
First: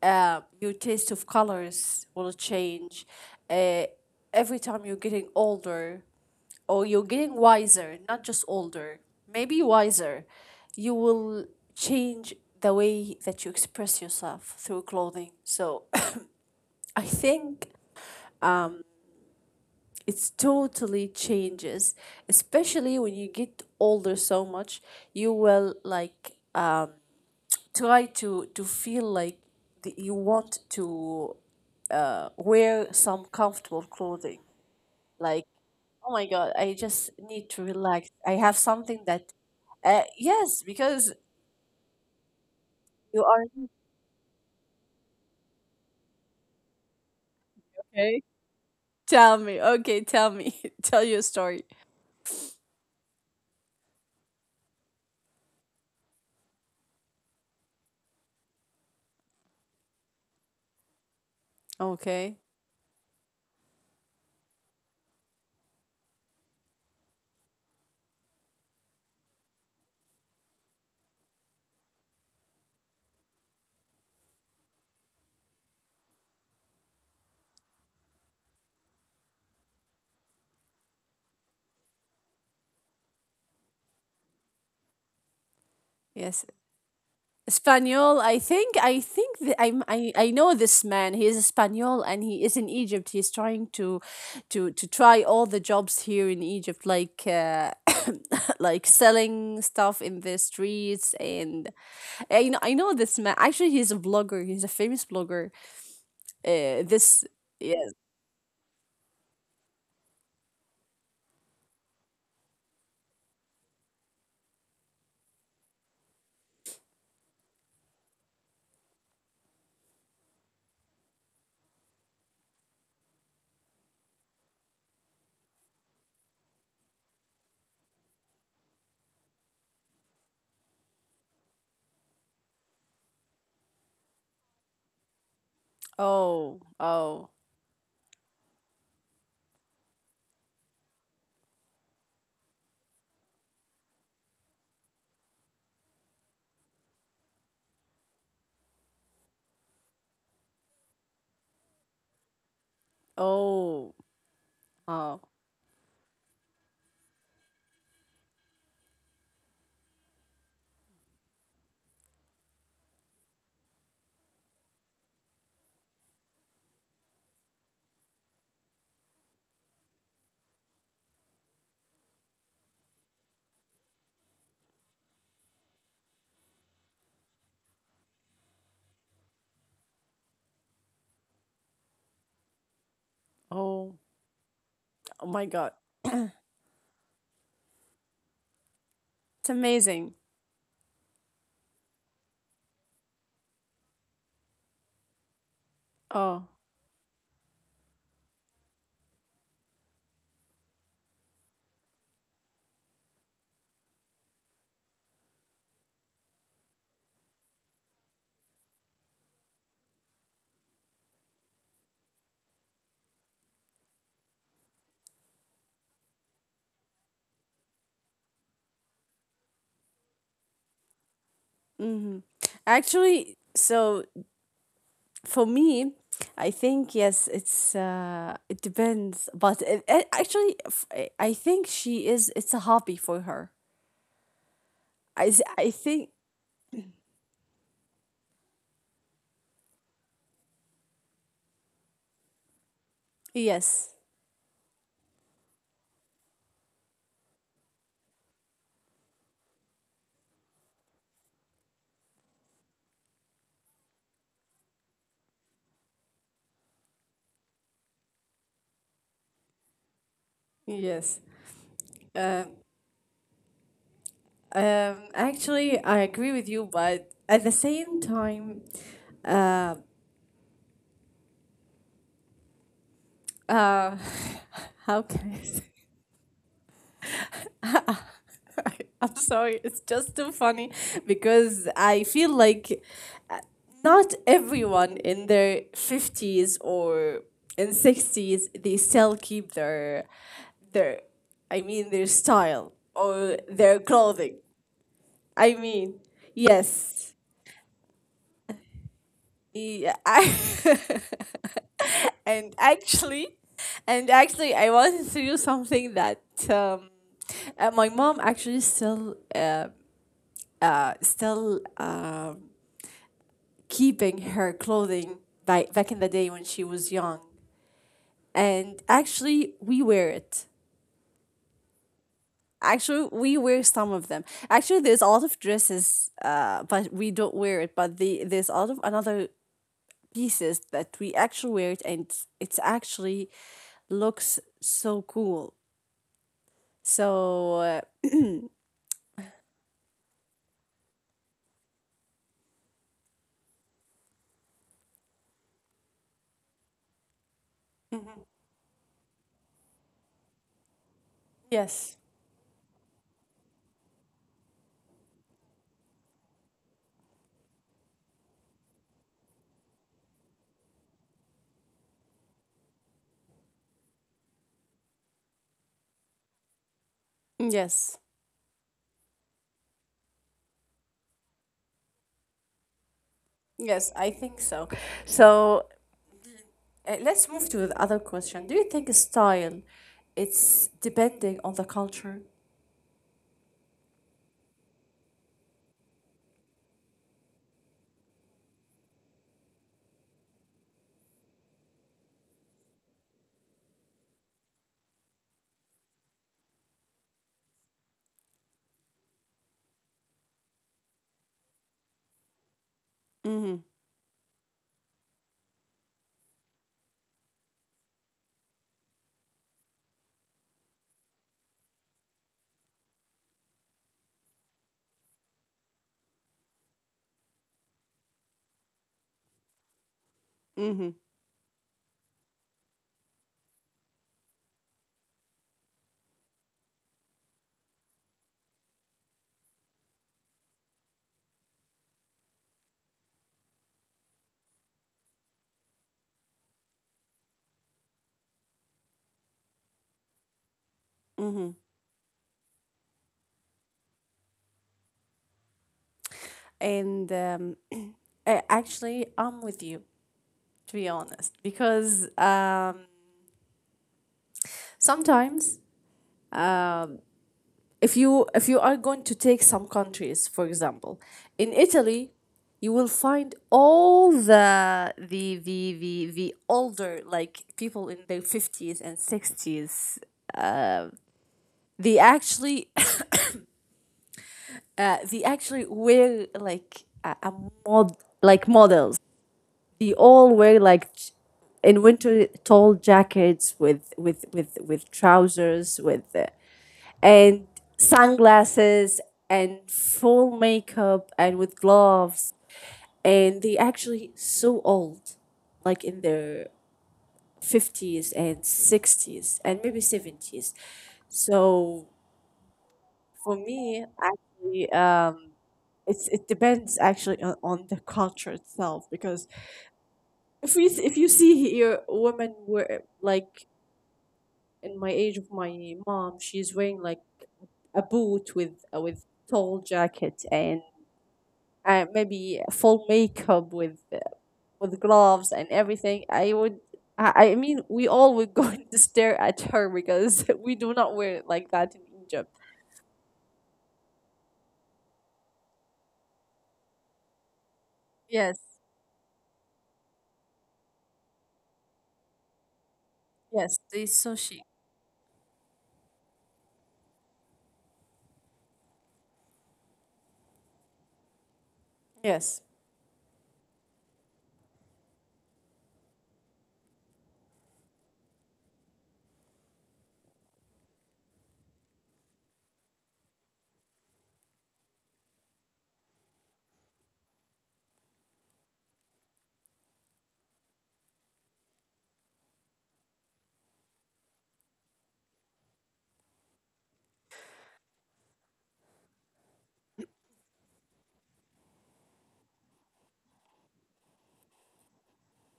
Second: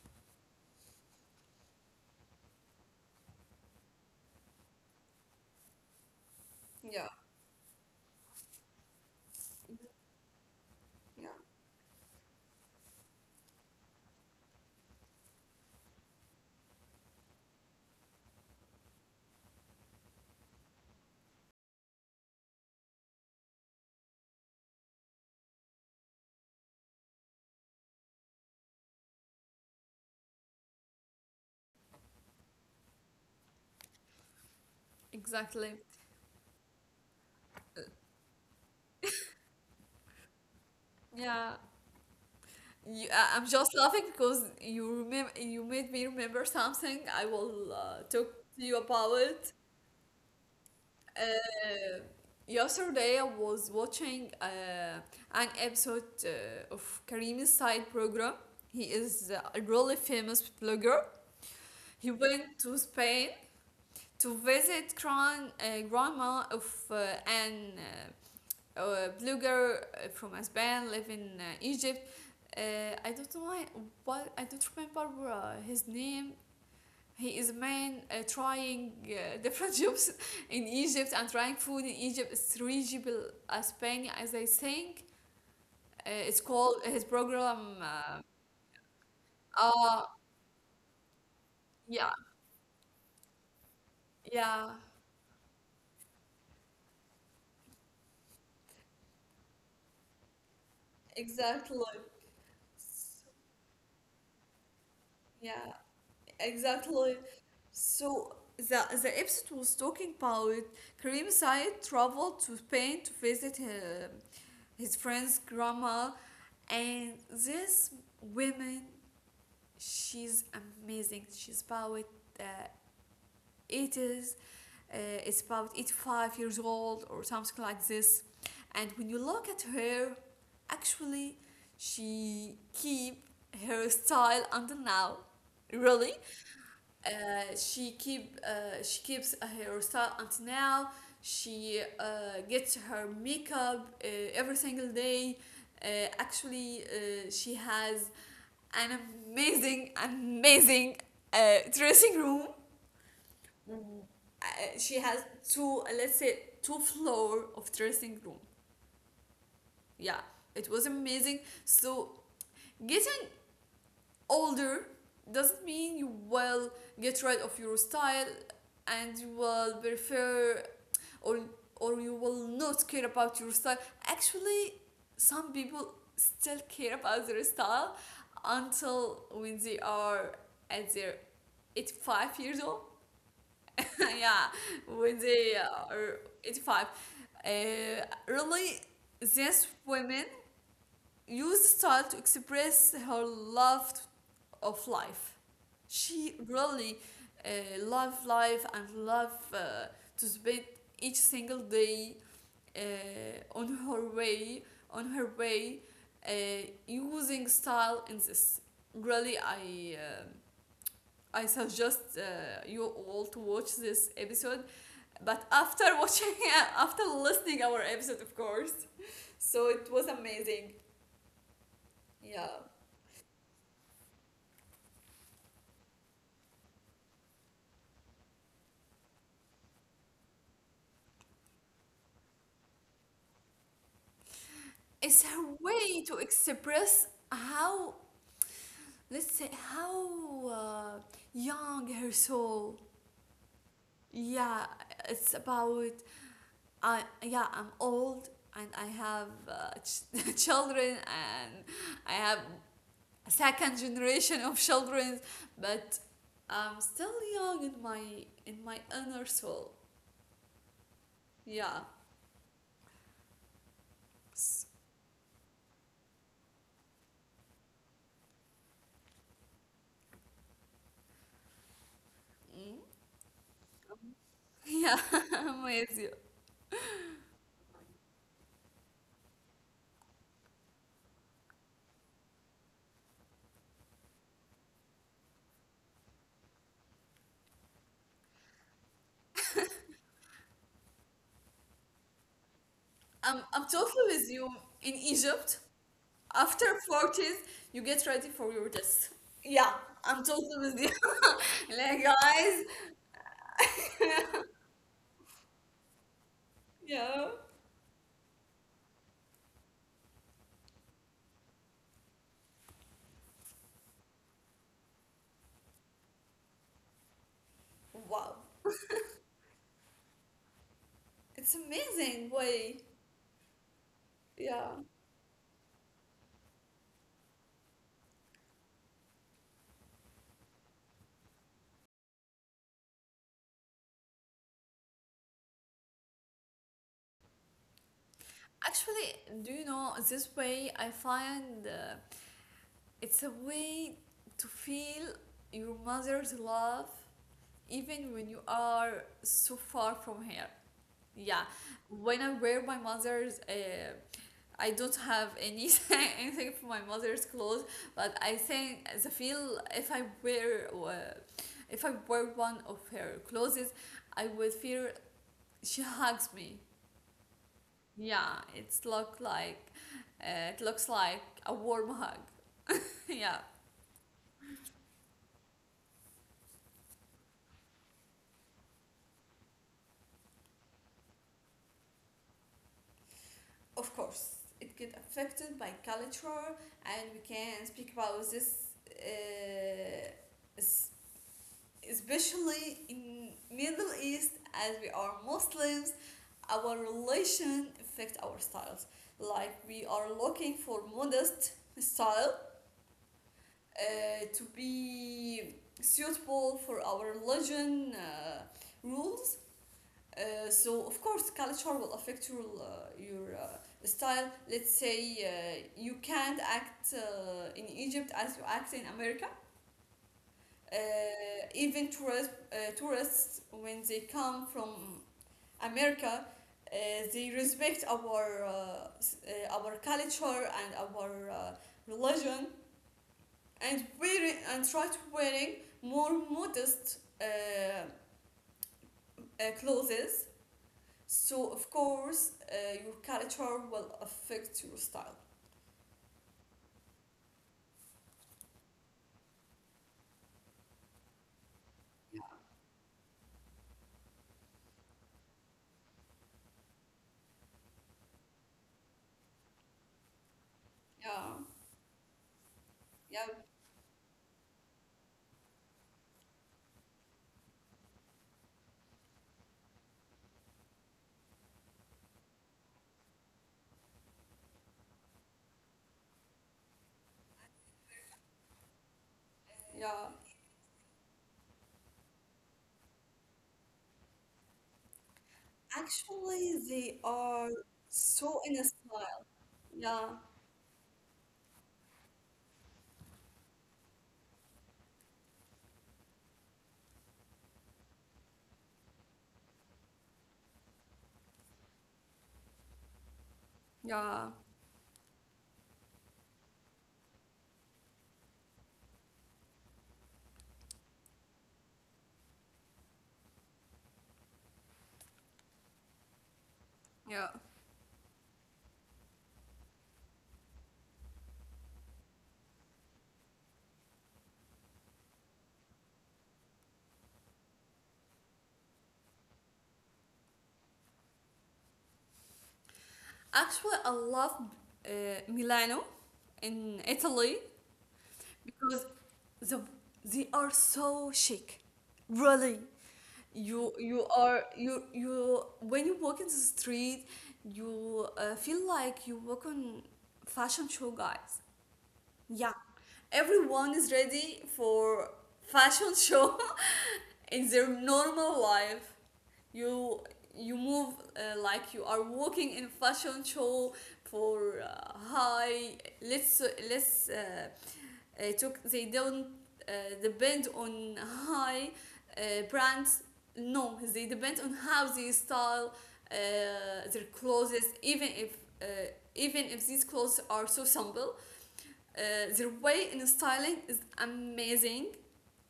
A: your taste of colors will change, uh, every time you're getting older or you're
B: Yeah,
A: getting wiser, not just older, maybe wiser. You
B: yeah.
A: will change the way that you express yourself through clothing. So I think it's totally changes, especially when you get older so much. You will like, try to feel like you want to, wear some comfortable clothing. Like,
B: Exactly.
A: oh my god, I just need to relax, I have something that, yes, because
B: Yeah.
A: you
B: I'm
A: are.
B: just laughing because you remember you made me remember something I will
A: Okay,
B: talk to you
A: tell
B: about.
A: me. Okay, tell me. Tell your story.
B: Uh, yesterday I was watching an episode of Karim's side program. He is a really famous blogger. He
A: Okay.
B: went to Spain to visit grandma of, uh, an blogger from Spain living in Egypt. Uh, I don't know why, what I don't remember his name. He is a man trying different jobs in Egypt, and trying food in Egypt. It's reachable as Spain, as I think. It's
A: Yes.
B: called his program.
A: Spaniel, I think,
B: Uh,
A: I know this man. He is Spaniel
B: yeah,
A: and he is in Egypt. He's trying
B: yeah,
A: to try all the jobs here in Egypt, like like selling stuff in the streets. And
B: exactly.
A: I know, I know this man. Actually, he's a blogger. He's a famous blogger.
B: Yeah.
A: This
B: Exactly.
A: yes.
B: So the episode was talking about Karim Said traveled to Spain to visit her, his friend's grandma. And this woman, she's amazing. She's about, uh, 80s, uh, it's about 85 years old or something like this. And when you look at her, actually, she keep her style until now. Really?
A: Oh, oh.
B: She keeps her style until now. She gets her makeup every single day. Actually, she has an amazing, amazing dressing room. Mm-hmm.
A: Oh.
B: She has
A: Oh.
B: let's say, two floor of dressing room. Yeah, it was amazing. So getting older doesn't mean you will get rid of your style, and you will prefer, or you will not care about your style. Actually, some people still care about their style until when they are at their 85 years old.
A: Oh.
B: Yeah, when
A: Oh
B: they
A: my god.
B: are 85, uh, really
A: It's
B: these
A: amazing.
B: women use style to express her love to of life. She
A: Oh.
B: really uh, love life, and love to spend each single day on her way, on her way, uh, using style in this. Really, I suggest you all to watch this episode. But after watching, after listening our episode, of course. So it was amazing.
A: Mhm.
B: Yeah,
A: Actually, so for me, I think, yes, it's uh, it depends, but it actually, I think she is, it's a hobby for her.
B: it's her
A: I
B: way
A: think,
B: to express how, let's say, how young her soul.
A: yes.
B: Yeah, it's about. I Yeah, I'm old, and I have children, and I have a second generation of children, but I'm still young in my, inner soul.
A: Yes.
B: Yeah.
A: Um,
B: S-.
A: actually, I agree with you, but at the same time, uh,
B: Mm,
A: uh,
B: yeah.
A: how can I say?
B: I'm with you.
A: I'm sorry, it's just too funny because I feel like not everyone in their 50s or in 60s they still keep their their I mean, their style or
B: I'm
A: their
B: totally with
A: clothing.
B: you in
A: I
B: Egypt.
A: mean,
B: After
A: yes.
B: 40s, you get ready for your test. Yeah,
A: Yeah,
B: I'm
A: I.
B: totally with you. Like,
A: And
B: guys,
A: actually, I wanted to do something that, um
B: yeah.
A: my mom actually still, keeping her clothing back in the day when she was young,
B: Wow.
A: and actually we wear it.
B: It's amazing way.
A: Actually, we wear some of them.
B: Yeah.
A: Actually, there's a lot of dresses, uh, but we don't wear it, but there's a lot of another pieces that we actually wear it, and it's actually looks so cool. So
B: Actually, do you know this way I find it's a way to feel your mother's love even when you are so far from her. Yeah,
A: yes,
B: when I wear my mother's, I don't have any anything for my mother's clothes. But I think the feel, if I wear one of her clothes, I would feel she hugs me.
A: yes,
B: Yeah, it looks like a warm hug. Yeah.
A: yes, I think so. So let's move to the other question. Do you think style, it's depending on the culture?
B: Of course, it get affected by culture, and we can speak about this, uh, s- especially in Middle East, as we are Muslims. Our relation affect our styles, like we are looking for modest style to be suitable for our religion, rules. So of course culture will affect your, your uh, style. Let's say, you can't act in Egypt as you act in America. Tourists, when they come from America, uh, they respect our, our culture and our religion, and wearing and try to wearing more modest clothes. So of course, your culture will affect your style.
A: And actually, I'm with you, to be honest, because sometimes, um, if you are going to take some countries, for example,
B: Yeah,
A: in Italy, you will
B: yeah,
A: find all the older, like people in their 50s and 60s, they actually they actually wear like a mod, like models. They
B: yeah.
A: all wear like in winter, tall jackets with trousers, with
B: Actually, they are
A: and
B: so in a
A: sunglasses
B: style.
A: and
B: Yeah,
A: full makeup and with gloves, and they actually so old, like in their 50s and 60s and maybe 70s. So for me,
B: yeah.
A: actually, it's, it depends actually on the culture itself, because if you see here, women wear like, in my age of my mom, she's wearing like
B: Yeah.
A: a boot with tall jacket and maybe full makeup with gloves and everything. I mean, we all would go and stare at her, because we do not wear it like that in Egypt.
B: Actually, I love uh, Milano in Italy,
A: Yes.
B: because the, they are so chic. Really.
A: Yes.
B: You
A: It's so
B: are
A: chic.
B: you you When you walk in the street, you feel like you walk on fashion show, guys. Yeah.
A: Yes.
B: Everyone is ready for fashion show in their normal life. you you move like you are walking in fashion show for high. Let's, let's uh, uh, took, they don't uh, depend on high brands. No, they depend on how they style uh, their clothes, even if uh, even if these clothes are so simple. Their way in styling is amazing,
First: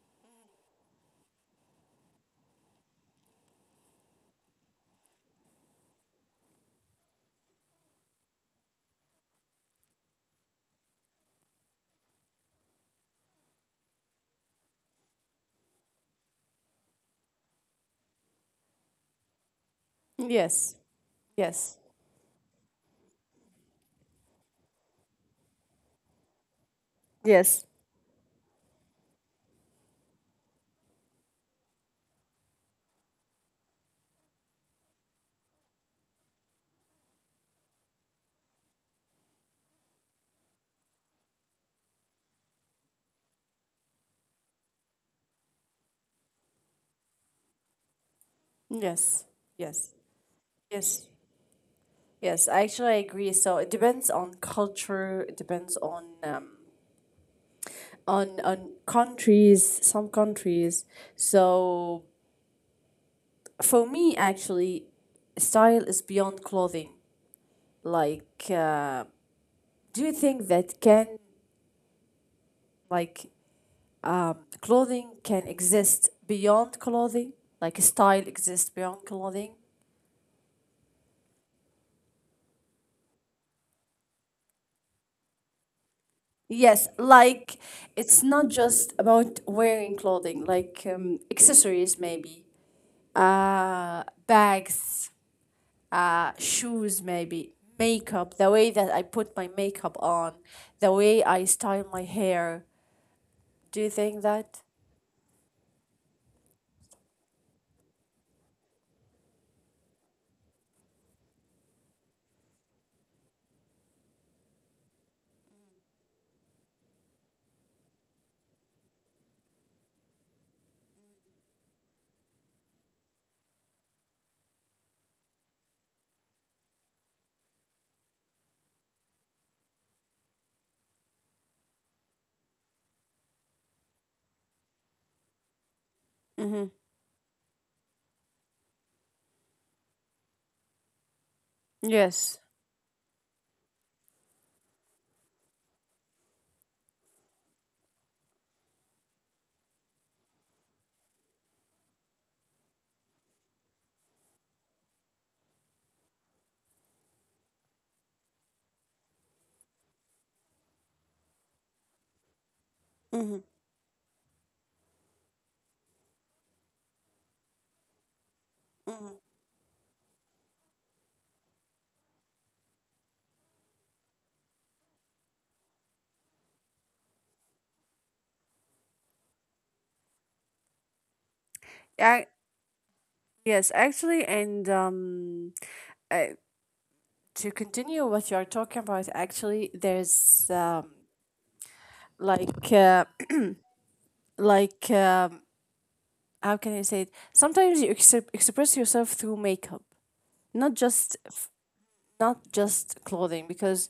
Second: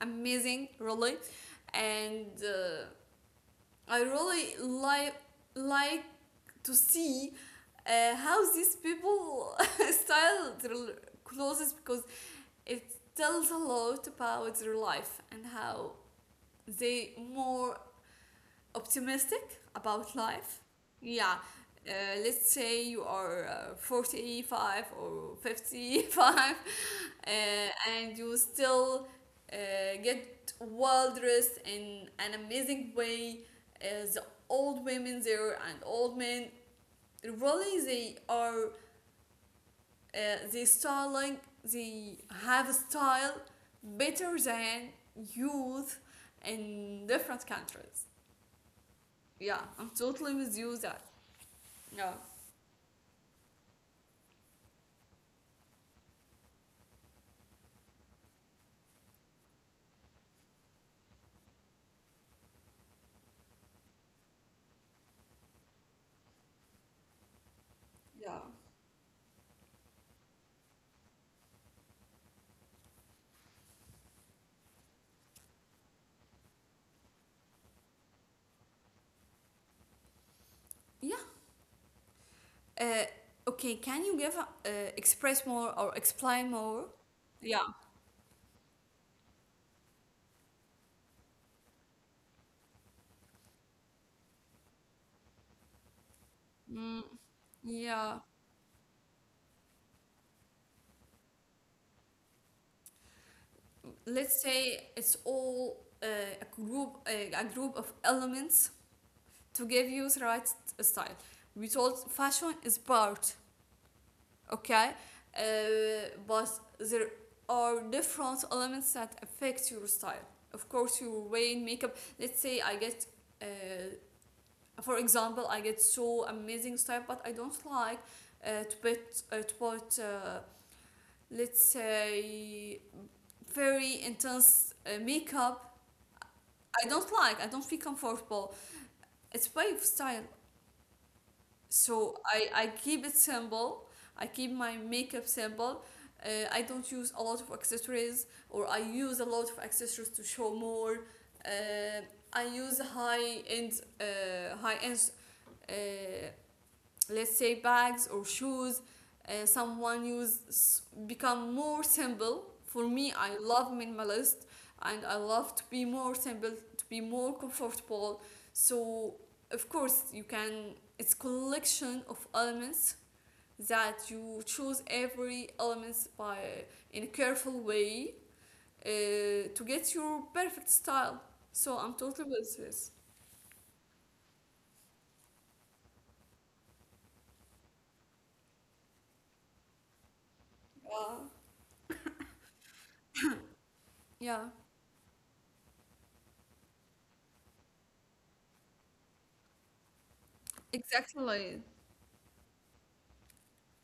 B: amazing, really. And I really like to see how these people style their clothes, because it tells a lot about their life and how they more optimistic about
A: Yes.
B: life. Yeah.
A: Yes.
B: Uh, let's say you are 45 or 55 uh,
A: Yes.
B: and you still uh, get well dressed in an amazing way, as old women there and old men. Really, they are they styling. They have style better than youth in different countries.
A: Yes.
B: Yeah, I'm
A: Yes.
B: totally with you that.
A: Yes.
B: Yeah.
A: Yes, actually, I actually agree. So it depends on culture. It depends on on countries, some countries. So for me, actually, style is beyond clothing.
B: Yeah.
A: Like, do you think that can, like, clothing can exist beyond clothing? Like style exists beyond clothing?
B: Yeah. Uh, okay, can you give express more or explain
A: Yes,
B: more?
A: like,
B: Yeah.
A: it's not just about wearing clothing. Like accessories, maybe, bags, shoes,
B: Mm,
A: maybe
B: yeah.
A: makeup, the way that I put my makeup on, the way I style my hair. Do you think
B: Let's
A: that?
B: say it's all a group of elements to give you the right, style. We told fashion is part, okay? But there are different elements that affect your style. Of course, your way in makeup. Let's say, I get uh, for example, I get so amazing style, but I don't like to put, let's say, very intense makeup.
A: Mm-hmm.
B: I don't like. I don't feel comfortable. It's way of style. So
A: Yes.
B: I keep it simple. I keep my makeup simple. I don't use a lot of accessories, or I use a lot of accessories to show more. Uh, I use high end uh, high end uh, let's say bags or shoes. Someone use become more simple for me.
A: Mm-hmm.
B: I love minimalist, and I love to be more simple, to be more comfortable,
A: Hmm.
B: so of course you can, it's collection of elements that you choose every elements by in a careful way to get your perfect style. So I'm
A: I,
B: totally with this.
A: yes, actually, and uh, to continue what you are talking about, actually, there's
B: Yeah,
A: like
B: yeah,
A: like how can I say it? Sometimes you express yourself through makeup, not just
B: exactly,
A: f- not just clothing, because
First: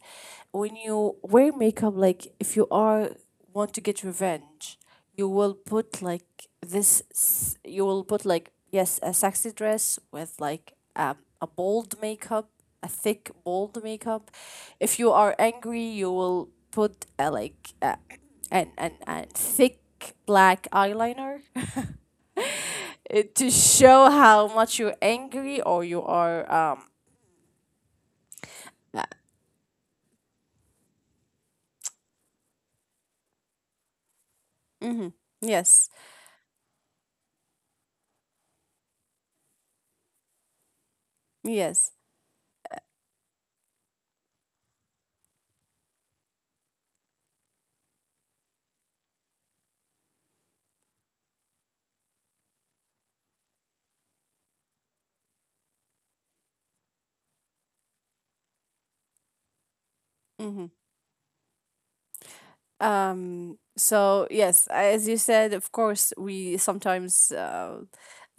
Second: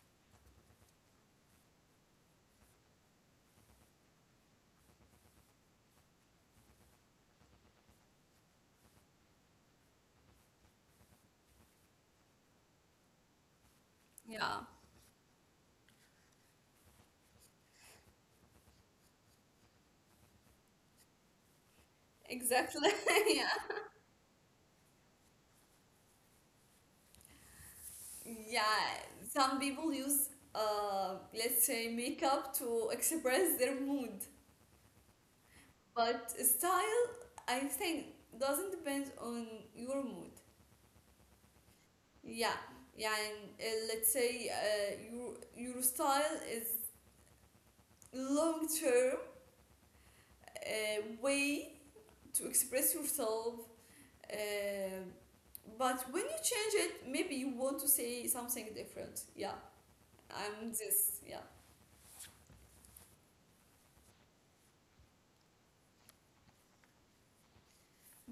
A: when you wear makeup, like, if you are want to get revenge, you will put like you will put like, yes, a sexy dress with like a bold makeup, a thick bold makeup.
B: yeah.
A: If you are angry, you will put a like an, an thick black eyeliner.
B: Exactly.
A: It,
B: Yeah.
A: to show how much you're angry or you are um.
B: Yeah. Some people use, let's say, makeup to express their mood.
A: Mhm, yes.
B: But style, I think, doesn't depend on your mood.
A: Yes.
B: Yeah. Yeah. And let's say your style is long term way to express yourself. Uh, but when you change it, maybe you want to say something different. Yeah. I'm
A: Mhm.
B: this. Yeah.
A: So yes, as you said, of course, we sometimes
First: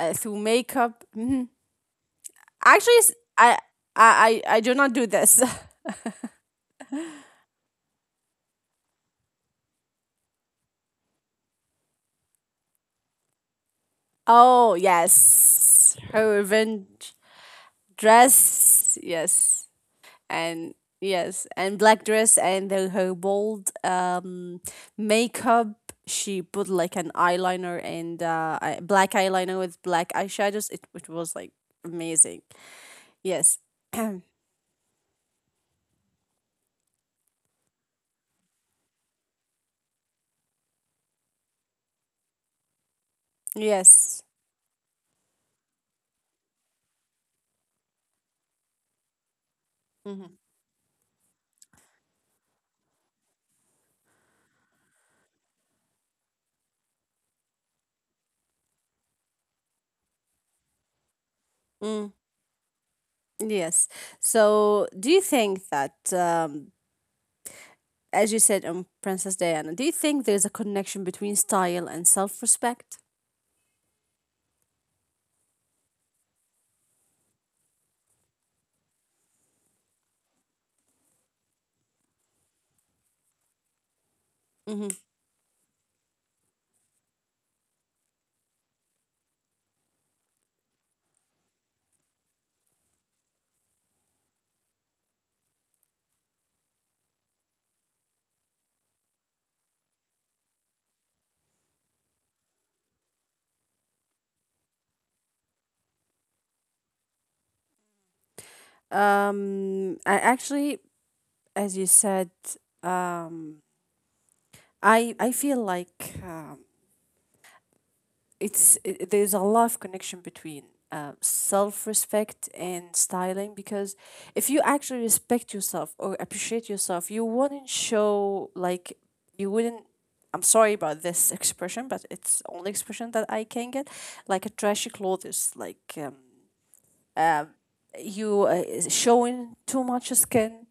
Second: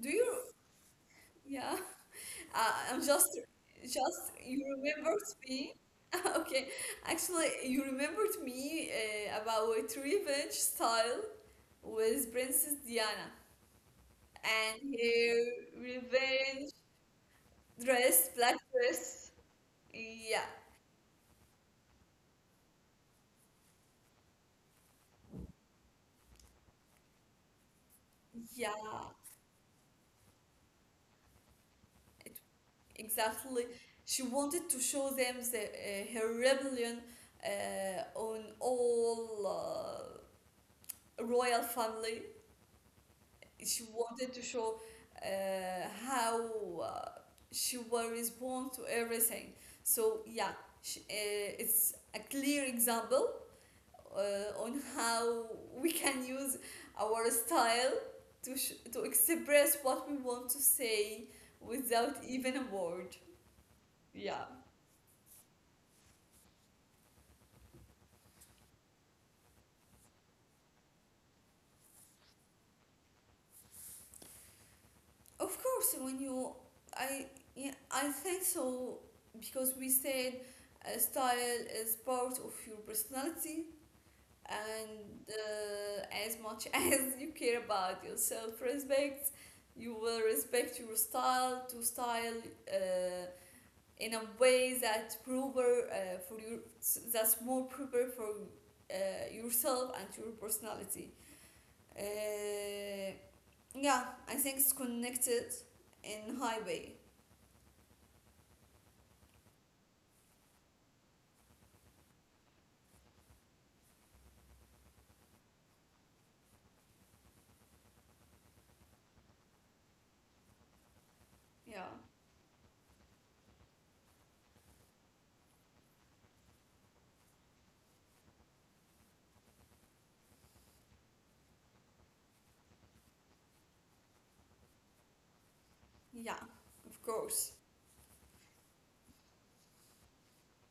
B: Do
A: through
B: you
A: makeup. Mhm.
B: Yeah,
A: Actually,
B: I'm just,
A: I
B: just
A: I
B: you
A: do not do
B: remembered
A: this.
B: me. Okay, actually, you remembered me about revenge style with Princess Diana
A: Oh
B: and her
A: yes, her
B: revenge
A: revenge
B: dress, black
A: dress.
B: dress.
A: Yes,
B: Yeah,
A: and yes, and black dress and her bold makeup. She put like an eyeliner and
B: yeah,
A: black eyeliner with black eyeshadows. It was like
B: it,
A: amazing.
B: exactly.
A: Yes.
B: She wanted to show them her rebellion on all royal family. She
A: Yes.
B: wanted to show uh, how uh, she was respond to everything. So
A: Hmm.
B: yeah, it's a clear example on how we can use our style to express what we want to say without
A: Mm,
B: even a word.
A: yes.
B: Yeah,
A: So, do you think that, as you said on Princess Diana, do you think there's a connection between style and self respect?
B: of course. When you, I Yeah, I think so, because we said style is part of your personality,
A: Hmm.
B: and as much as you care about your self-respect, you will respect your style to style uh, in a way that proper for your that's more proper for yourself and your personality. uh, yeah, I think it's connected in highway.
A: I actually, as you said, um, I feel like there's a lot of connection between
B: Yeah,
A: self-respect and styling, because if you actually respect yourself or appreciate yourself, you wouldn't show like, you wouldn't, I'm sorry about this expression, but it's the only expression that I can get, like a trashy clothes, like
B: yeah, of
A: um,
B: course.
A: you is showing too much skin,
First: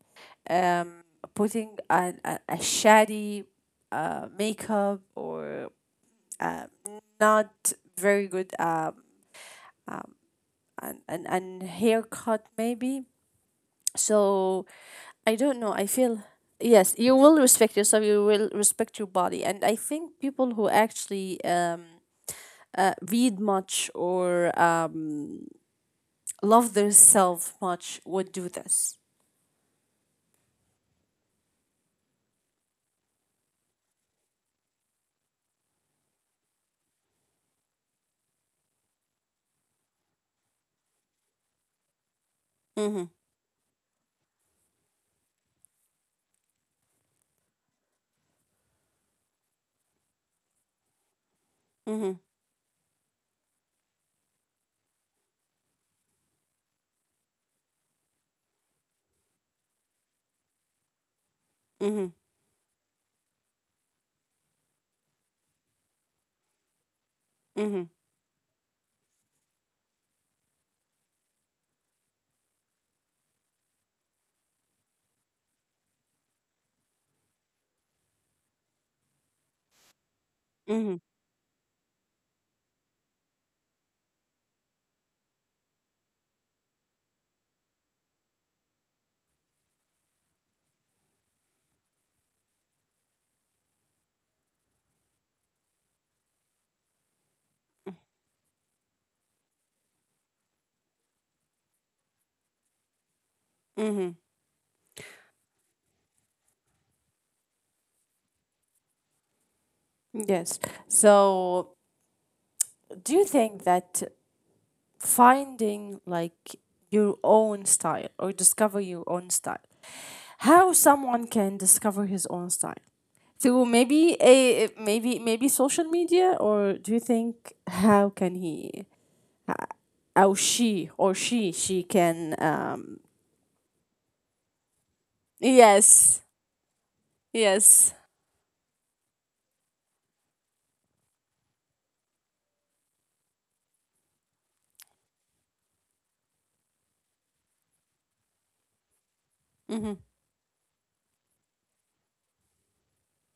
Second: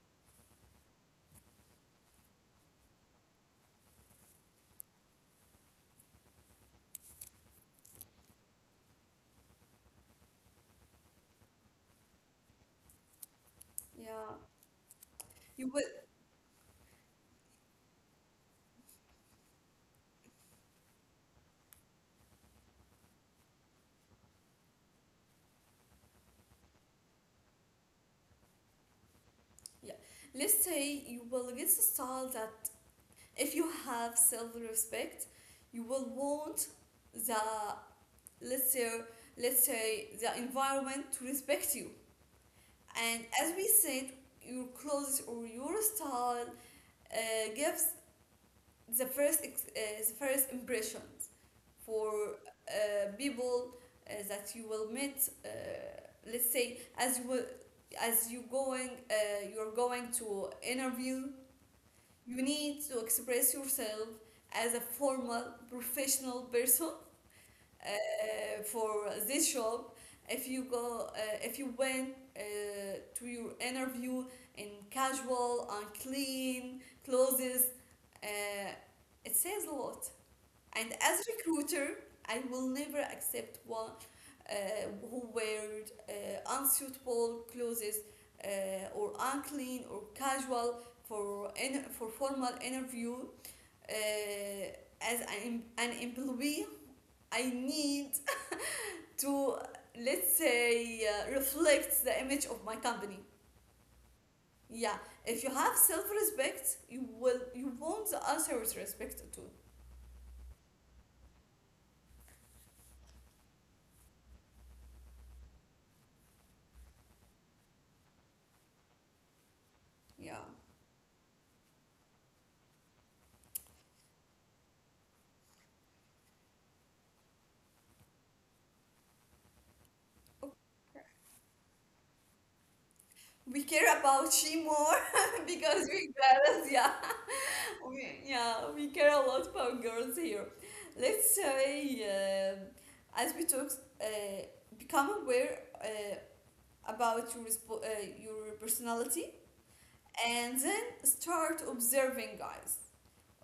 A: um, putting a shady makeup, or uh, not very good um, and, and haircut maybe.
B: Yeah,
A: So I don't
B: you
A: know,
B: will
A: I feel, yes, you will respect yourself, you will respect your body, and I think people who actually read much or love themselves much would do this.
B: yeah let's say you will get a style that, if you have self-respect, you will want the let's say let's say the environment to respect you.
A: Mm-hmm.
B: And as we said, your clothes or your style gives the first impressions for
A: Mm-hmm.
B: people that you will meet. Let's say, as you will, as you going you're going to interview,
A: Mm-hmm.
B: you need to express yourself as a formal professional person
A: Mm-hmm.
B: for this job. If you went uh, to your interview in casual, unclean clothes, uh, it says a lot. And
A: Mm-hmm.
B: as recruiter, I will never accept one uh, who wears unsuitable clothes or unclean or casual for formal interview. Uh, as an employee, I need to let's say reflect the image of my company.
A: Hmm.
B: Yeah, if you have self-respect, you want the others respect too.
A: Yes. So, do you think that finding, like, your own style or discover your own style,
B: Yeah.
A: how someone can discover his own style through maybe a maybe social media, or do you think how can he, uh, how she
B: Okay,
A: or she can um.
B: we care about she more because we
A: Yes.
B: girls, yeah,
A: Yes.
B: we care a lot about girls here. Let's say, um as we talk, uh, become aware about your personality,
A: Mm-hmm.
B: and then start observing guys,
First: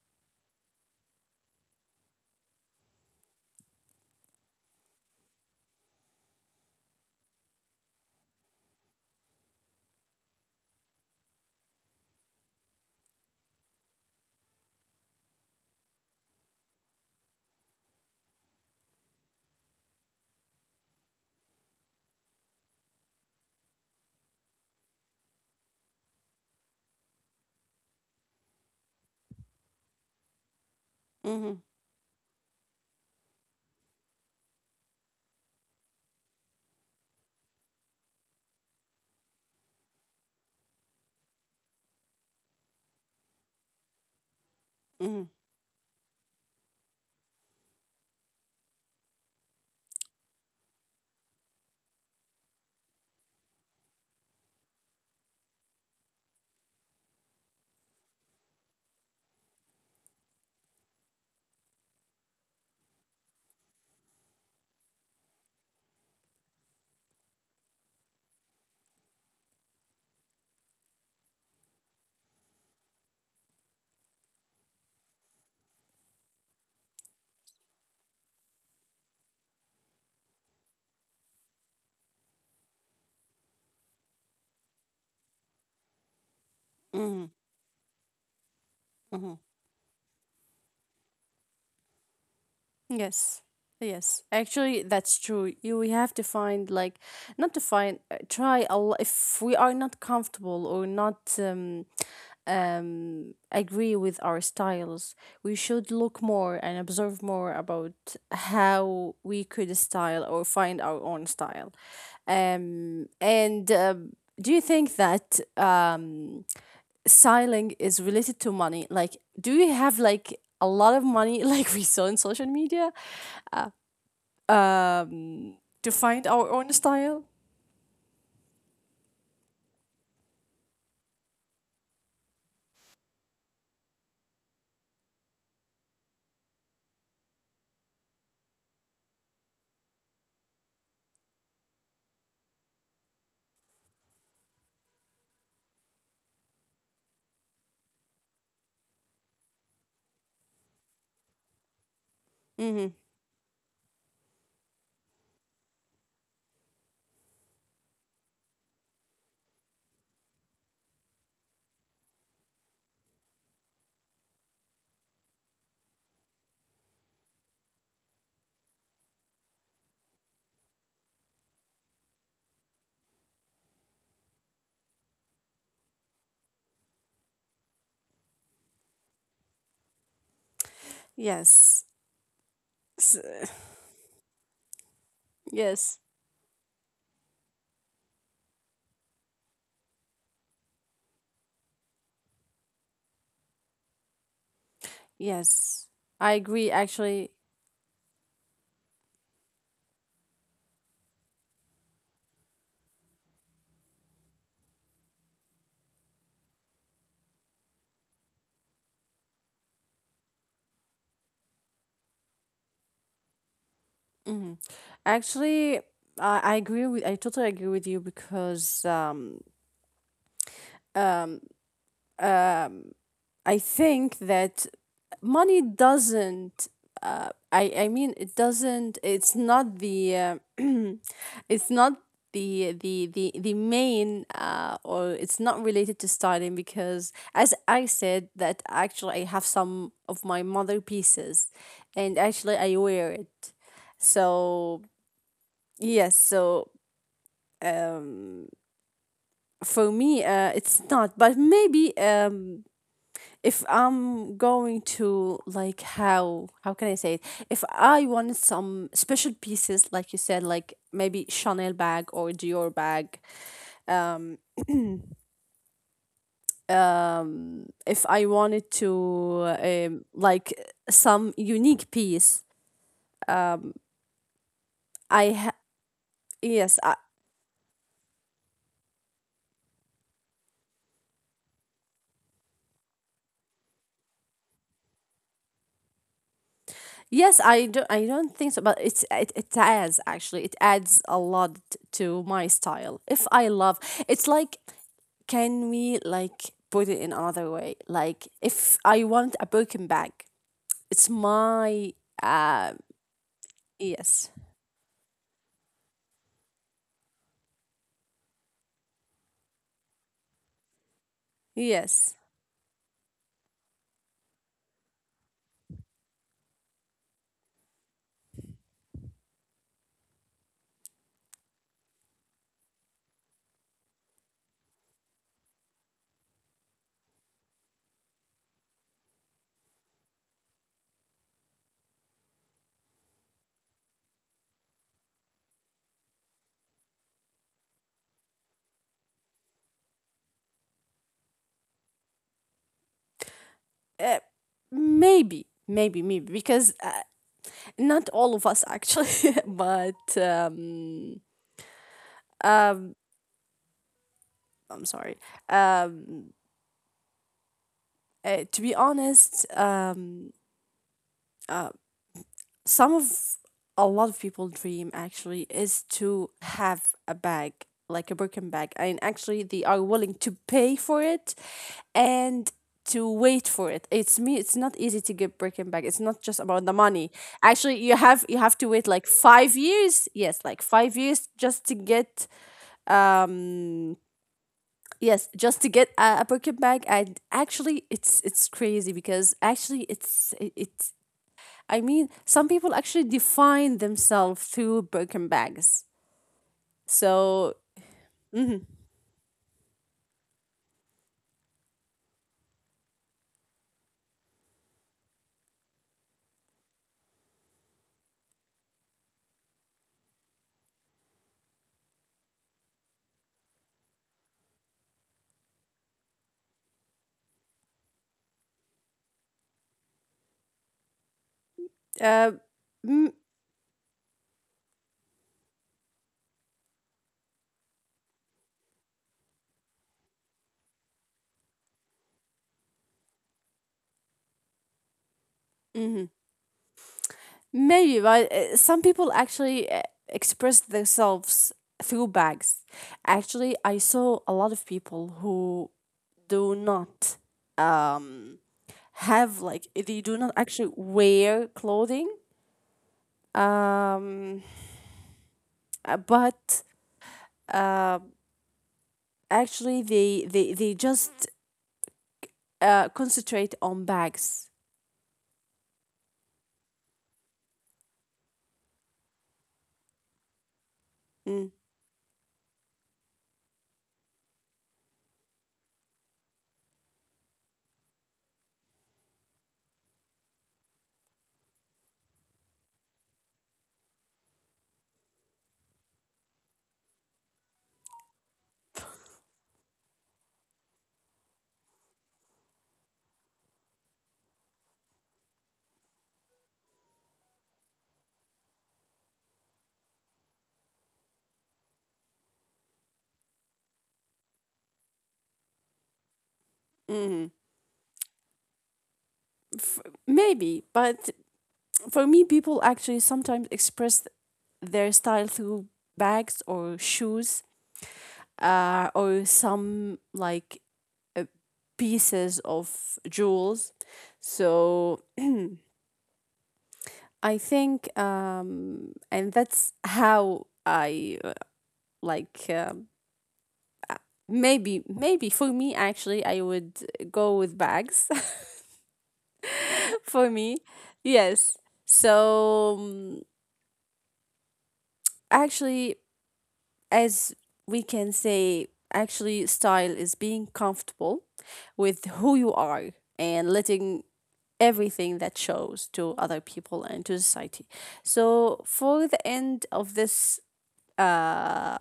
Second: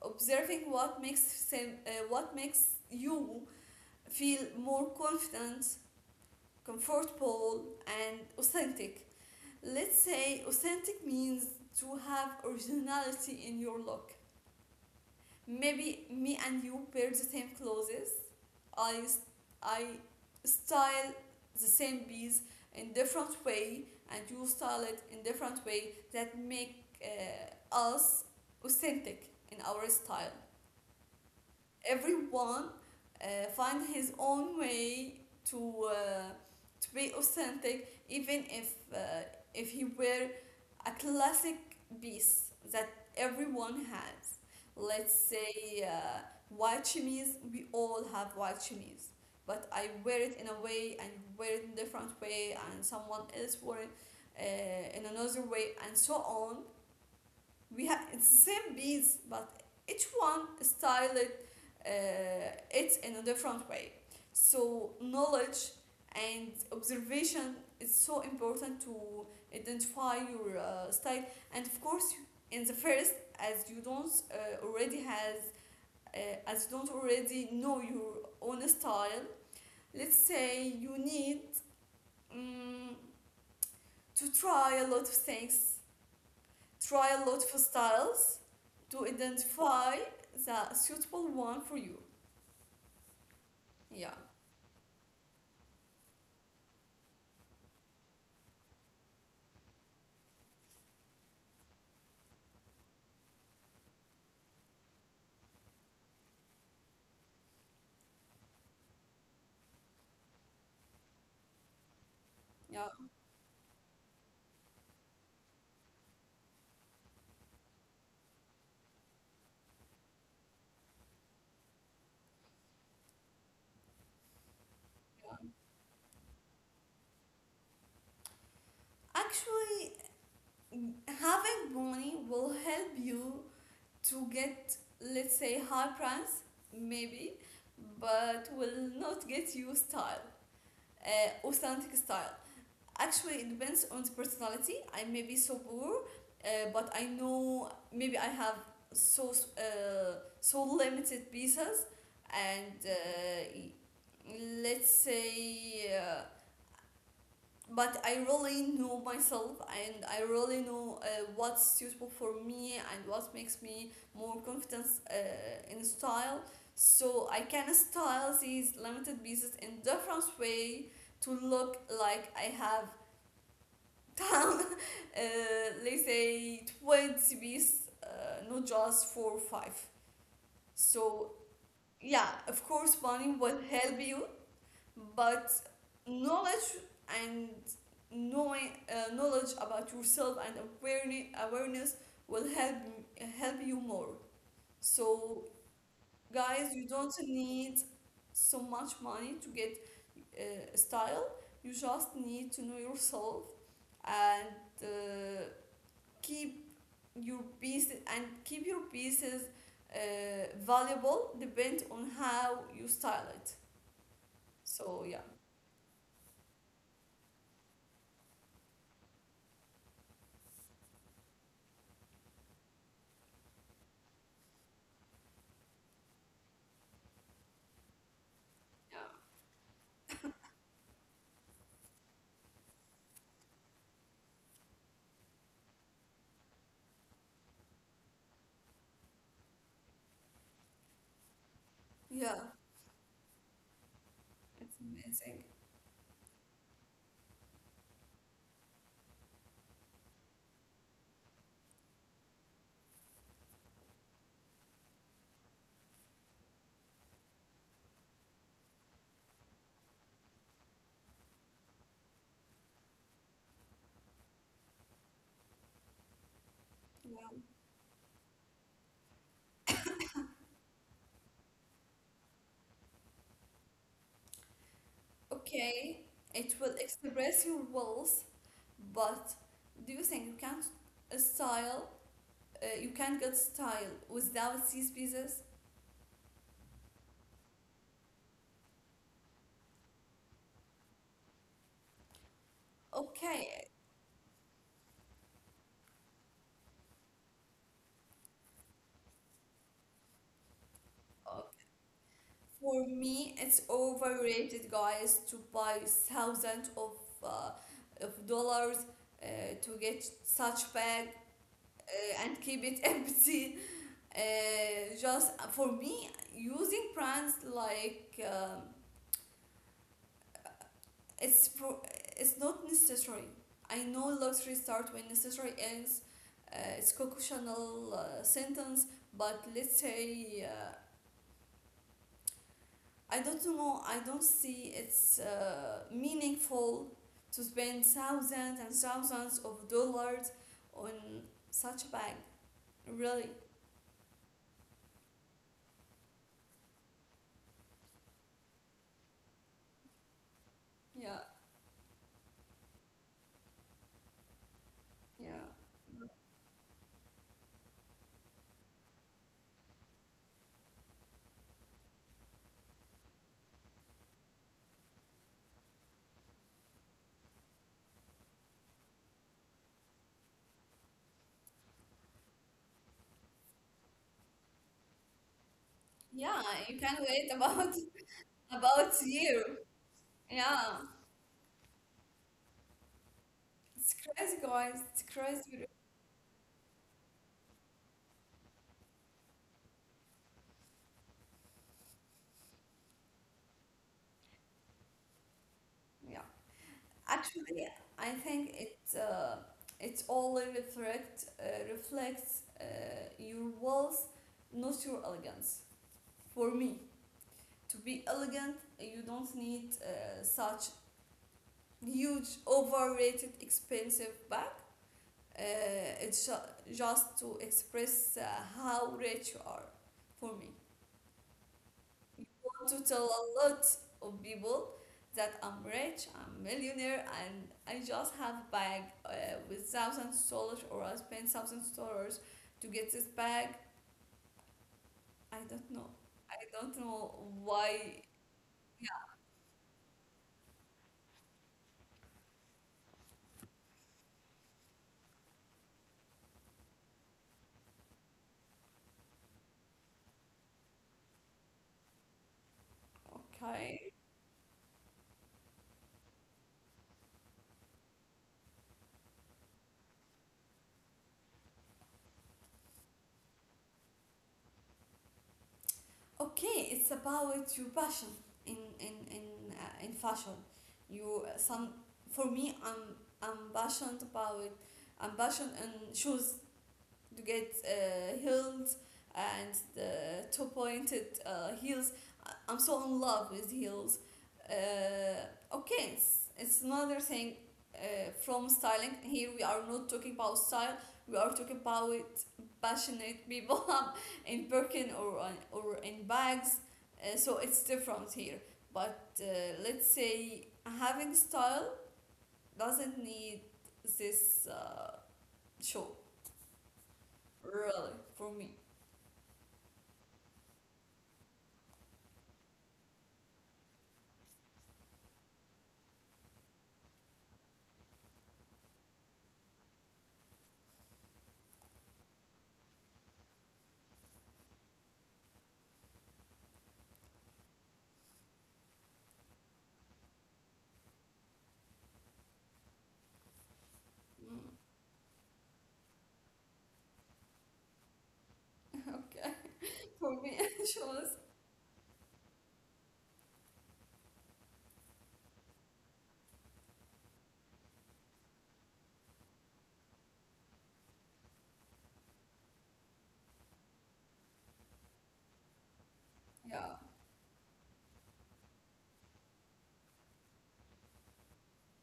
B: observing what makes you feel more confident, comfortable, and authentic. Let's say authentic means to have originality in your look. Maybe me and you wear the same clothes. I I style the same piece in different way, and you style it in different way that make us authentic in our style.
A: Mm-hmm.
B: Everyone uh, find his own way to uh, to be authentic, even if he were a classic piece that everyone has, let's
A: Mm-hmm.
B: say white chemise. We all have white chemise, but I wear it in a way and you wear it in a different way and someone else wore it in another way, and so on. We have, it's the same beads, but each one styled it in a different way. So knowledge and observation is so important to identify your style. And of course, in the first, as you don't uh, already has uh, as you don't already know your own style, let's say you need um, to try a lot of things.
A: Mm-hmm.
B: Try a lot of styles to
A: Mm-hmm.
B: identify the suitable one for you.
A: Yes. Yes.
B: Yeah,
A: Actually, that's true. You, we have to find like, not to find try a lot, if we are not comfortable or not um, um, agree with our styles, we should look more and observe more about how we could style or find our own style.
B: yeah.
A: Um, and do you think that um, styling is related to money? Like, do you have like a lot of money like we saw in social media, um, to find our own style.
B: Actually, having money will help you to get, let's say, high price, maybe, but will not get you style, authentic style. Actually, it depends on the personality. I may be so poor, but I know maybe I have so so limited pieces, and
A: Mm-hmm.
B: let's say. But I really know myself, and I really know what's suitable for me and what makes me more confident uh, in style. So I can style these limited pieces in different way to look like I have time uh, let's say 20 beats not just four or five, so
A: Yes.
B: yeah, of
A: S-.
B: course money will help you, but
A: Yes.
B: knowledge and knowing knowledge about yourself and awareness will help you more, so
A: Yes. I agree.
B: guys, you
A: Actually,
B: don't need so much money to get style. You just need to know yourself and uh, keep keep your pieces valuable, depends on how you style it. So yeah,
A: actually, I agree with. I totally agree with you, because I think that money doesn't. I mean, it
B: yeah,
A: doesn't. It's not the. It's not the main or it's not related to styling, because as I said, that actually I have some of my mother pieces, and
B: yeah.
A: actually I wear it.
B: It's
A: So
B: amazing.
A: yes, so um, for me, it's not. But maybe um, if I'm going to like, how can I say it? If I wanted some special pieces, like you said, like maybe Chanel bag or Dior bag. Uh,
B: Yeah.
A: if I wanted to like, some unique piece, I ha-,
B: Okay, it will
A: yes, I,
B: express your walls, but do you think you can style? You can get style without these pieces?
A: yes, I don't, I don't think so, but it adds, actually, it adds a lot to my style. If I
B: Okay.
A: love, it's like, can we like put it in another way? Like, if I want a Birkin bag, it's my uh,
B: For me, it's
A: yes.
B: overrated, guys, to buy thousands uh, of dollars uh, to get such bag
A: Yes.
B: and keep it empty. Just for me, using brands like it's pro- it's not necessary. I know luxury starts when necessary ends. It's a Chanel sentence, but let's say. I don't know. I don't see it's meaningful to spend thousands and thousands of dollars on such a bag. Really?
A: Uh, maybe maybe because not all of us actually but
B: Yeah,
A: um, I'm sorry,
B: yeah,
A: um, to be honest, um, some of a lot of people dream actually is to have a bag, like a Birkin bag, and actually they are willing to pay for it and to wait for it. It's me, it's not easy to get Birkin bag, it's not
B: yeah.
A: just about the
B: You can
A: money.
B: wait about
A: Actually, you have to wait
B: about a
A: like
B: year.
A: 5 years, yes, like
B: Yeah,
A: 5 years just to get
B: it's
A: um,
B: crazy, guys. It's
A: yes, just
B: crazy.
A: to get a Birkin bag. And actually, it's crazy, because actually it, I mean, some people actually define themselves through broken bags.
B: Yeah. Actually,
A: So,
B: I think it only reflects your wealth, not your elegance. For me. To be elegant, you don't need such huge, overrated, expensive bag. Uh, just to express how rich you are, for me.
A: uh,
B: You want to tell
A: m-
B: a lot of people that I'm rich, I'm millionaire, and I just have a bag with thousands of dollars, or I spend thousands of dollars to get this bag. I don't know. I don't know
A: maybe,
B: why.
A: but some people actually express themselves through bags. Actually, I saw a lot of people who do not um, have, like, they do not actually wear clothing.
B: Okay.
A: Um, but uh, actually, they just concentrate on bags.
B: Okay, it's about your passion in in in in fashion. You
A: Mm.
B: some For me, I'm passionate about I'm passionate in shoes to get heels and the two pointed heels. I'm so in love with heels. Okay, it's another thing from styling. Here we are not talking about style. We are talking about passionate people in Birkin or in bags. So it's different here. But let's say having style doesn't need this show,
A: Mm.
B: really, for me.
A: Maybe, but for me, people actually sometimes express their style through bags or shoes, or some like uh, pieces of jewels. So I think, and that's how I like.
B: Mm,
A: Maybe, maybe for me, actually, I would go with bags.
B: okay, for
A: For
B: me
A: me,
B: shows.
A: yes. So actually, as we can say, actually, style is being comfortable with who you are, and letting everything that shows to other
B: Yeah,
A: people and to society. So, for the end of this uh,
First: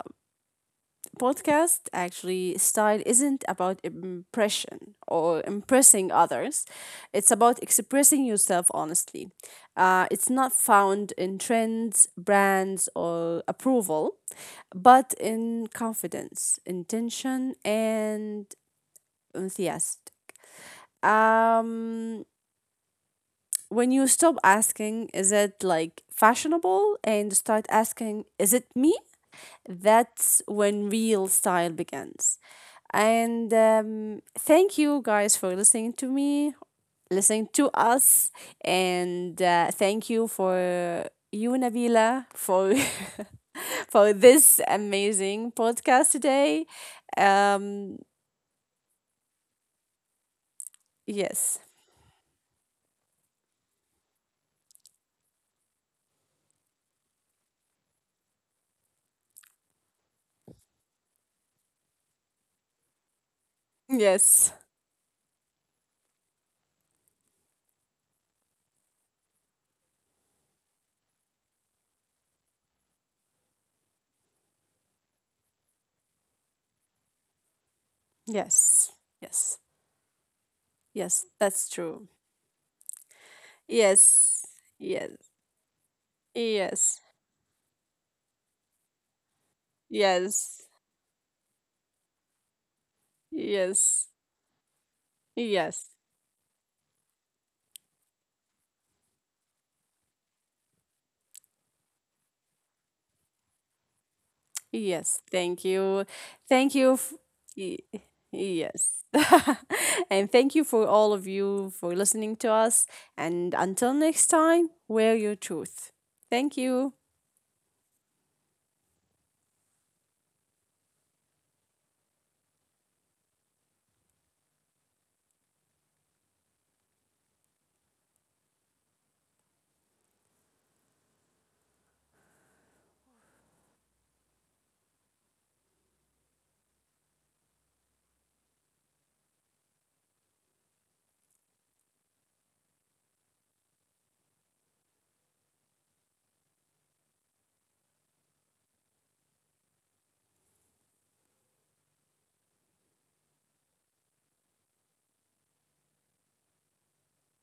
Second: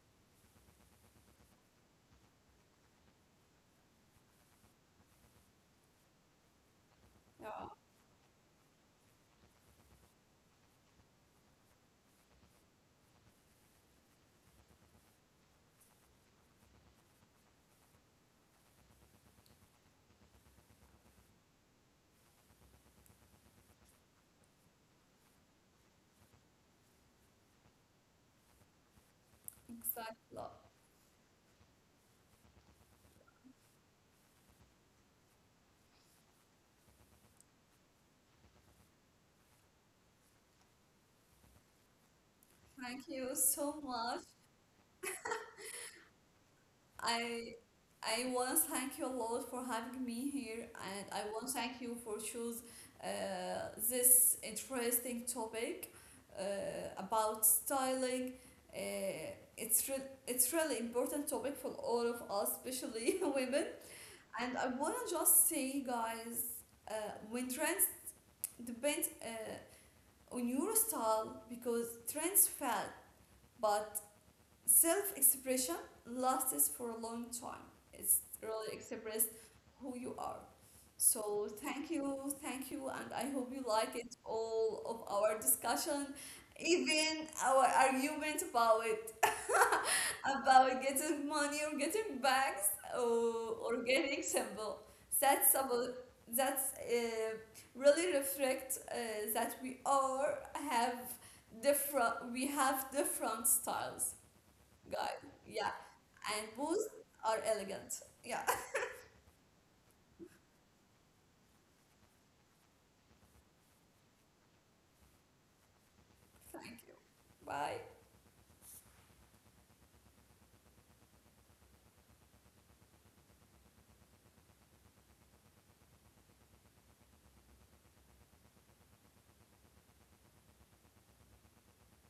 A: podcast, actually style isn't about impression or impressing others, it's about
B: yeah,
A: expressing yourself honestly. Uh, it's not found in trends, brands, or approval, but in confidence, intention, and enthusiasm. Um, when you stop asking, is it like fashionable, and start asking, is it me, that's
B: exactly.
A: when real style begins. And thank you guys for listening to me, listening to us. And thank you for you, Nabila, for.
B: Thank you so
A: For
B: much.
A: this amazing podcast today.
B: I
A: Um,
B: I want to thank you a lot for having me here, and I want to
A: yes,
B: thank you for choose uh, this interesting topic uh, about styling. Uh, it's re it's really important topic for all of us, especially women.
A: yes,
B: And I wanna just say, guys, uh, when trends depend on your style, because trends fad, but self expression lasts for a long time. It's really
A: yes,
B: expressed
A: yes,
B: who you are.
A: yes,
B: So
A: that's true.
B: thank you, and I hope you like it
A: Yes,
B: all of
A: yes,
B: our discussion,
A: yes,
B: even our argument about it,
A: yes,
B: about getting money or getting bags or
A: yes,
B: getting symbol. That's
A: yes.
B: about that's really reflect that we all have different we have different styles. Guy,
A: Yes, thank
B: yeah.
A: you.
B: And
A: Thank you.
B: booze
A: F-.
B: or
A: Y-.
B: elegance. Yeah.
A: Yes. And thank you for all of you for listening to us. And until next time, wear your truth. Thank
B: Thank
A: you.
B: you. Bye.